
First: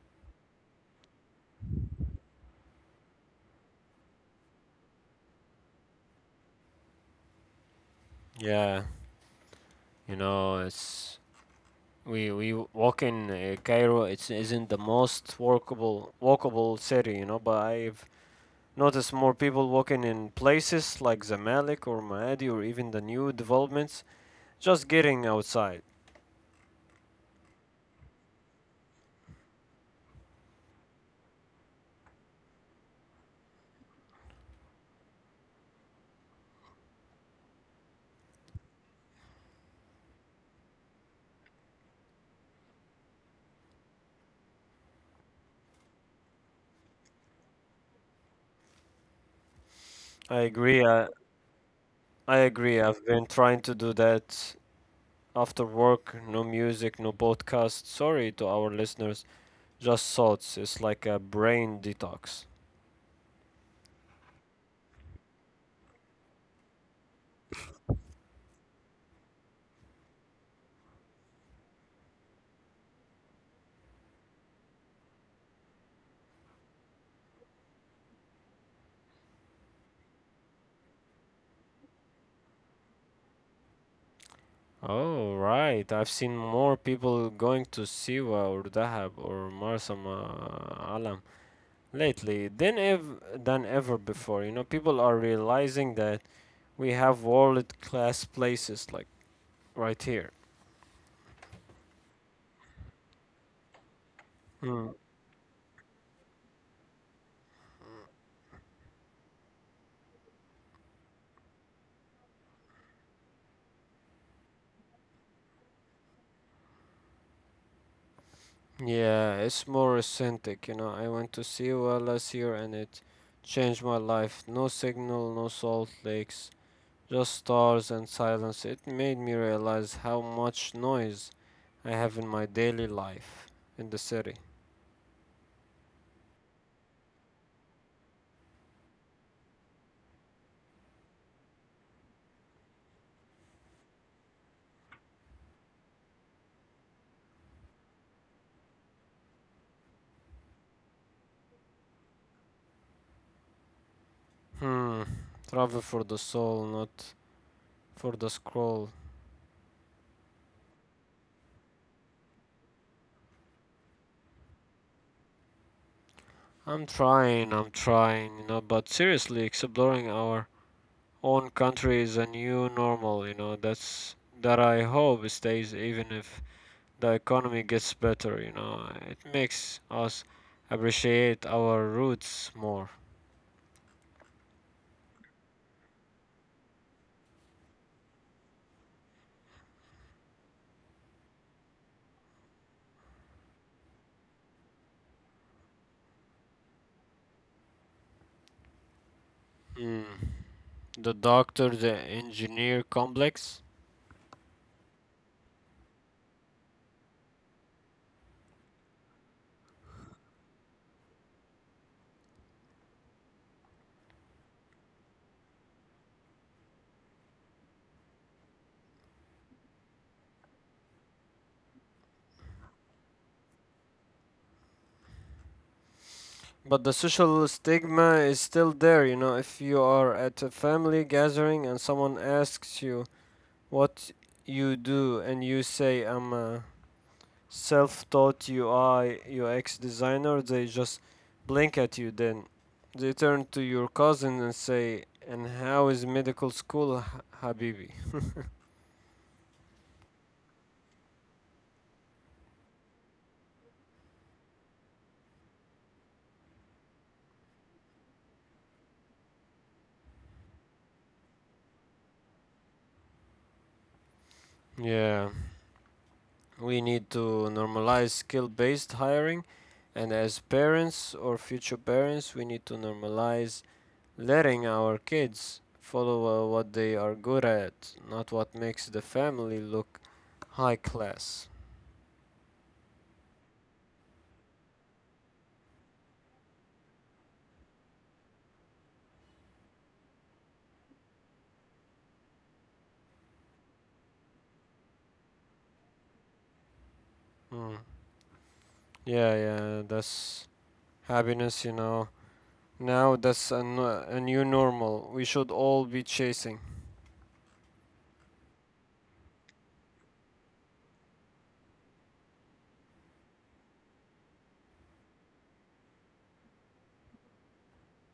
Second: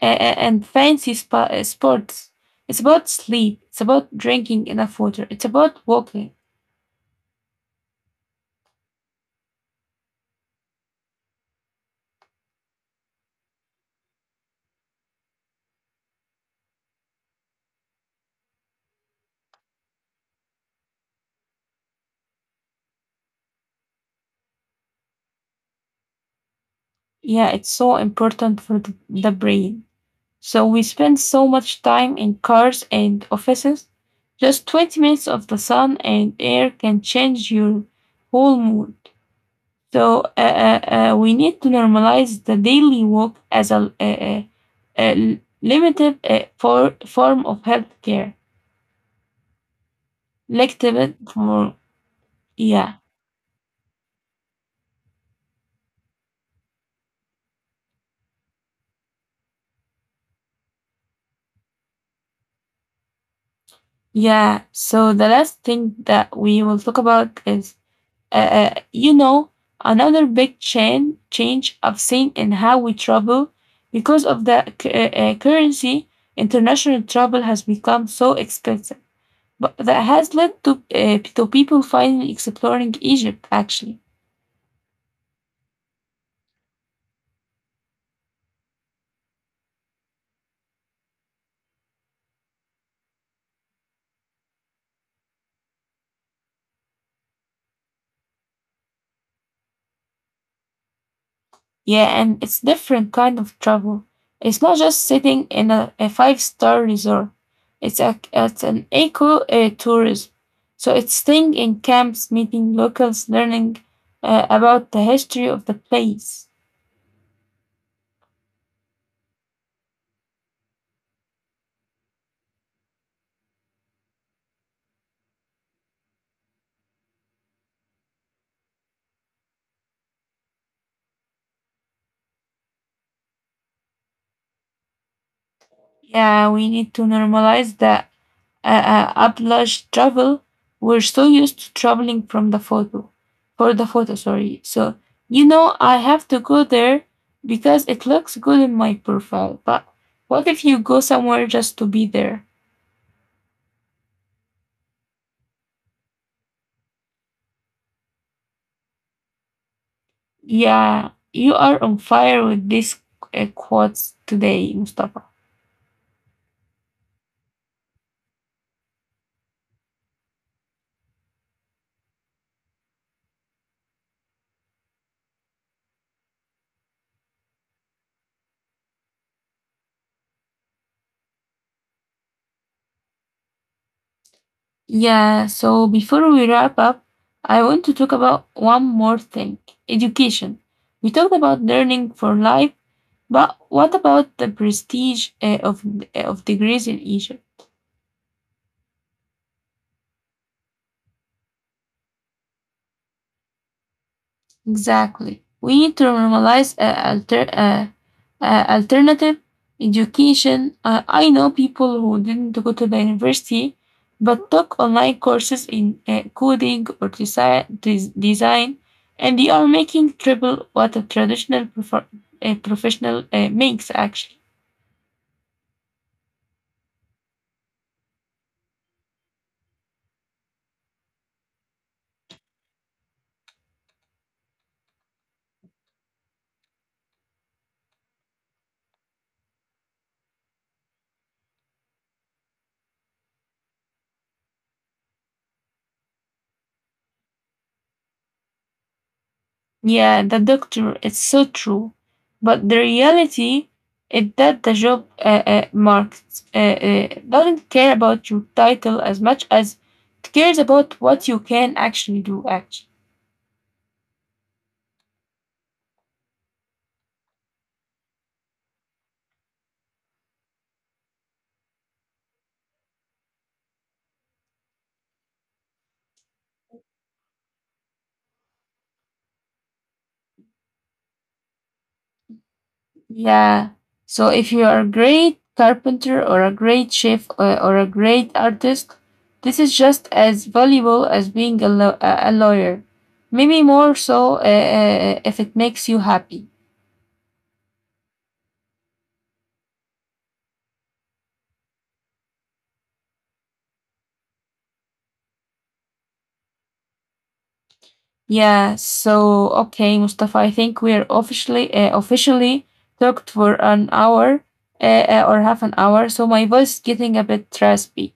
Speaker 1: and fancy sports. It's about sleep. It's about drinking enough water. It's about walking.
Speaker 2: Yeah, you know, it's we walk in Cairo. It isn't the most walkable city, you know, but I've notice more people walking in places like Zamalek or Maadi or even the new developments, just getting outside.
Speaker 1: Yeah, it's so important for the brain. So we spend so much time in cars and offices. Just 20 minutes of the sun and air can change your whole mood. So we need to normalize the daily walk as a limited form of healthcare.
Speaker 2: I agree.
Speaker 1: Limited for
Speaker 2: I agree.
Speaker 1: yeah
Speaker 2: I've been trying to do that after work. No music, no podcast. Sorry to our listeners. Just thoughts. It's like a brain detox.
Speaker 1: yeah. So the last thing that we will talk about is you know, another big change I've seen in how we travel because of the currency. International travel has become so expensive, but that has led to people finally exploring Egypt. Actually,
Speaker 2: Oh, right. I've seen more people going to Siwa or Dahab or Marsama Alam lately than ever before. You know, people are realizing that we have world-class places like right here.
Speaker 1: yeah, and it's different kind of travel. It's not
Speaker 2: Mm.
Speaker 1: just sitting in a five-star resort. It's a, it's an eco tourism. So it's staying in camps, meeting locals, learning about the history of the place.
Speaker 2: Yeah, it's more authentic, you know. I went to Siwa last year and it changed my life. No signal, no salt lakes, just stars and silence. It made me realize how much noise I have in my daily life in the city.
Speaker 1: Yeah, we need to normalize that. Oblige travel, we're so used to traveling from the photo, for the photo, sorry. So, you know, I have to go there because it looks good in my profile. But what if you go somewhere just to be there?
Speaker 2: Hmm. Travel for the soul, not for the scroll.
Speaker 1: Yeah, you are on fire with these quotes today, Mustafa.
Speaker 2: I'm trying, you know, but seriously, exploring our own country is a new normal, you know, that's that I hope stays even if the economy gets better, you know. It makes us appreciate our roots more.
Speaker 1: Yeah, so before we wrap up, I want to talk about one more thing education. We talked about learning for life, but what about the prestige of degrees in Egypt?
Speaker 2: Mm. The doctor, the engineer complex.
Speaker 1: Exactly. We need to normalize alternative education. I know people who didn't go to the university but took online courses in coding or design, and they are making triple what a professional makes actually.
Speaker 2: But the social stigma is still there, you know. If you are at a family gathering and someone asks you what you do and you say, I'm a self-taught UI UX designer, they just blink at you. Then they turn to your cousin and say, "And how is medical school, Habibi?"
Speaker 1: Yeah, the doctor, it's so true. But the reality is that the job market doesn't care about your title as much as it cares about what you can actually do, actually.
Speaker 2: Yeah, we need to normalize skill-based hiring, and as parents or future parents, we need to normalize letting our kids follow what they are good at, not what makes the family look high class.
Speaker 1: Yeah. So if you are a great carpenter or a great chef or a great artist, this is just as valuable as being a, lo- a lawyer. Maybe more so if it makes you happy.
Speaker 2: Mm. Yeah, yeah, that's happiness, you know. Now that's a new normal. We should all be chasing.
Speaker 1: Yeah, so okay, Mustafa, I think we are officially talked for an hour or half an hour, so my voice is getting a bit raspy.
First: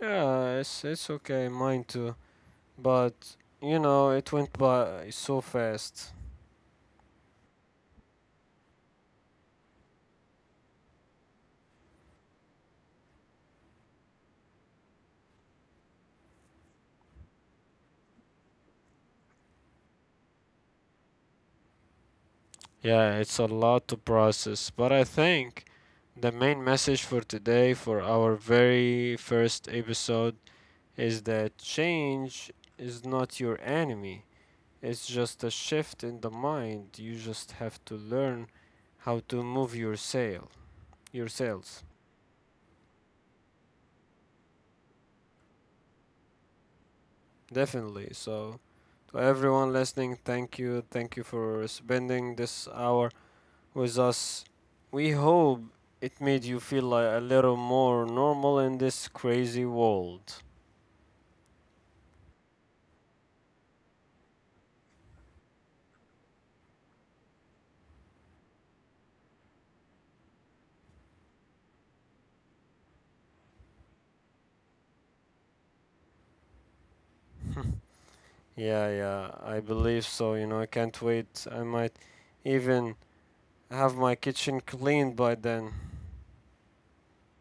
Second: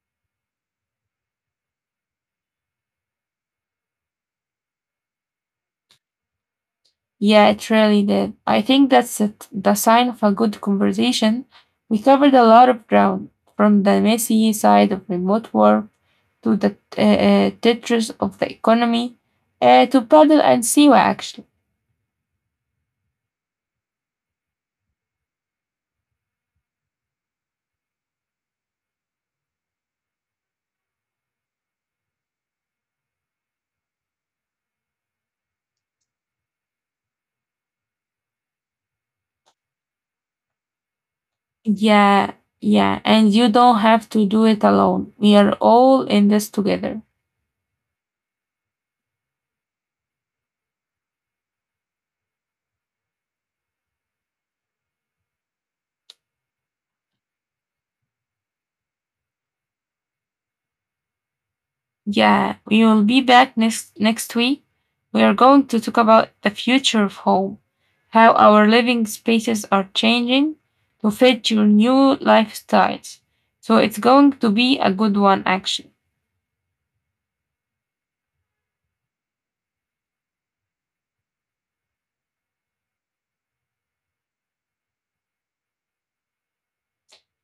Speaker 2: Yeah, it's okay, mine too. But you know, it went by so fast.
Speaker 1: Yeah, it really did. I think that's it, the sign of a good conversation. We covered a lot of ground, from the messy side of remote work to the Tetris of the economy to paddle and Siwa actually.
Speaker 2: Yeah, it's a lot to process, but I think the main message for today for our very first episode is that change is not your enemy. It's just a shift in the mind. You just have to learn how to move your your sails.
Speaker 1: Yeah, yeah, and you don't have to do it alone. We are all in this together.
Speaker 2: Definitely. So, to everyone listening, thank you. Thank you for spending this hour with us. We hope it made you feel like a little more normal in this crazy world.
Speaker 1: Yeah, we will be back next week. We are going to talk about the future of home, how our living spaces are changing to fit your new lifestyles. So it's going to be a good one actually.
Speaker 2: [LAUGHS] Yeah, yeah, I believe so. You know, I can't wait. I might even have my kitchen cleaned by then.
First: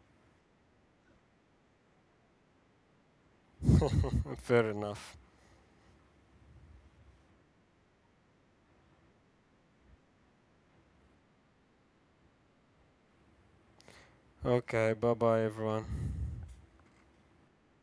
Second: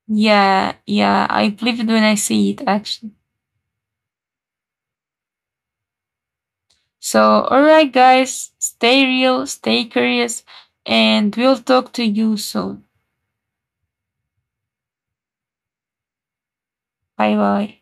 Speaker 1: Yeah, yeah, I believe it when I see it actually.
Speaker 2: [LAUGHS] Fair enough.
Speaker 1: So all right guys, stay real, stay curious, and we'll talk to you soon.
Speaker 2: Okay, bye bye, everyone.
Speaker 1: Bye bye.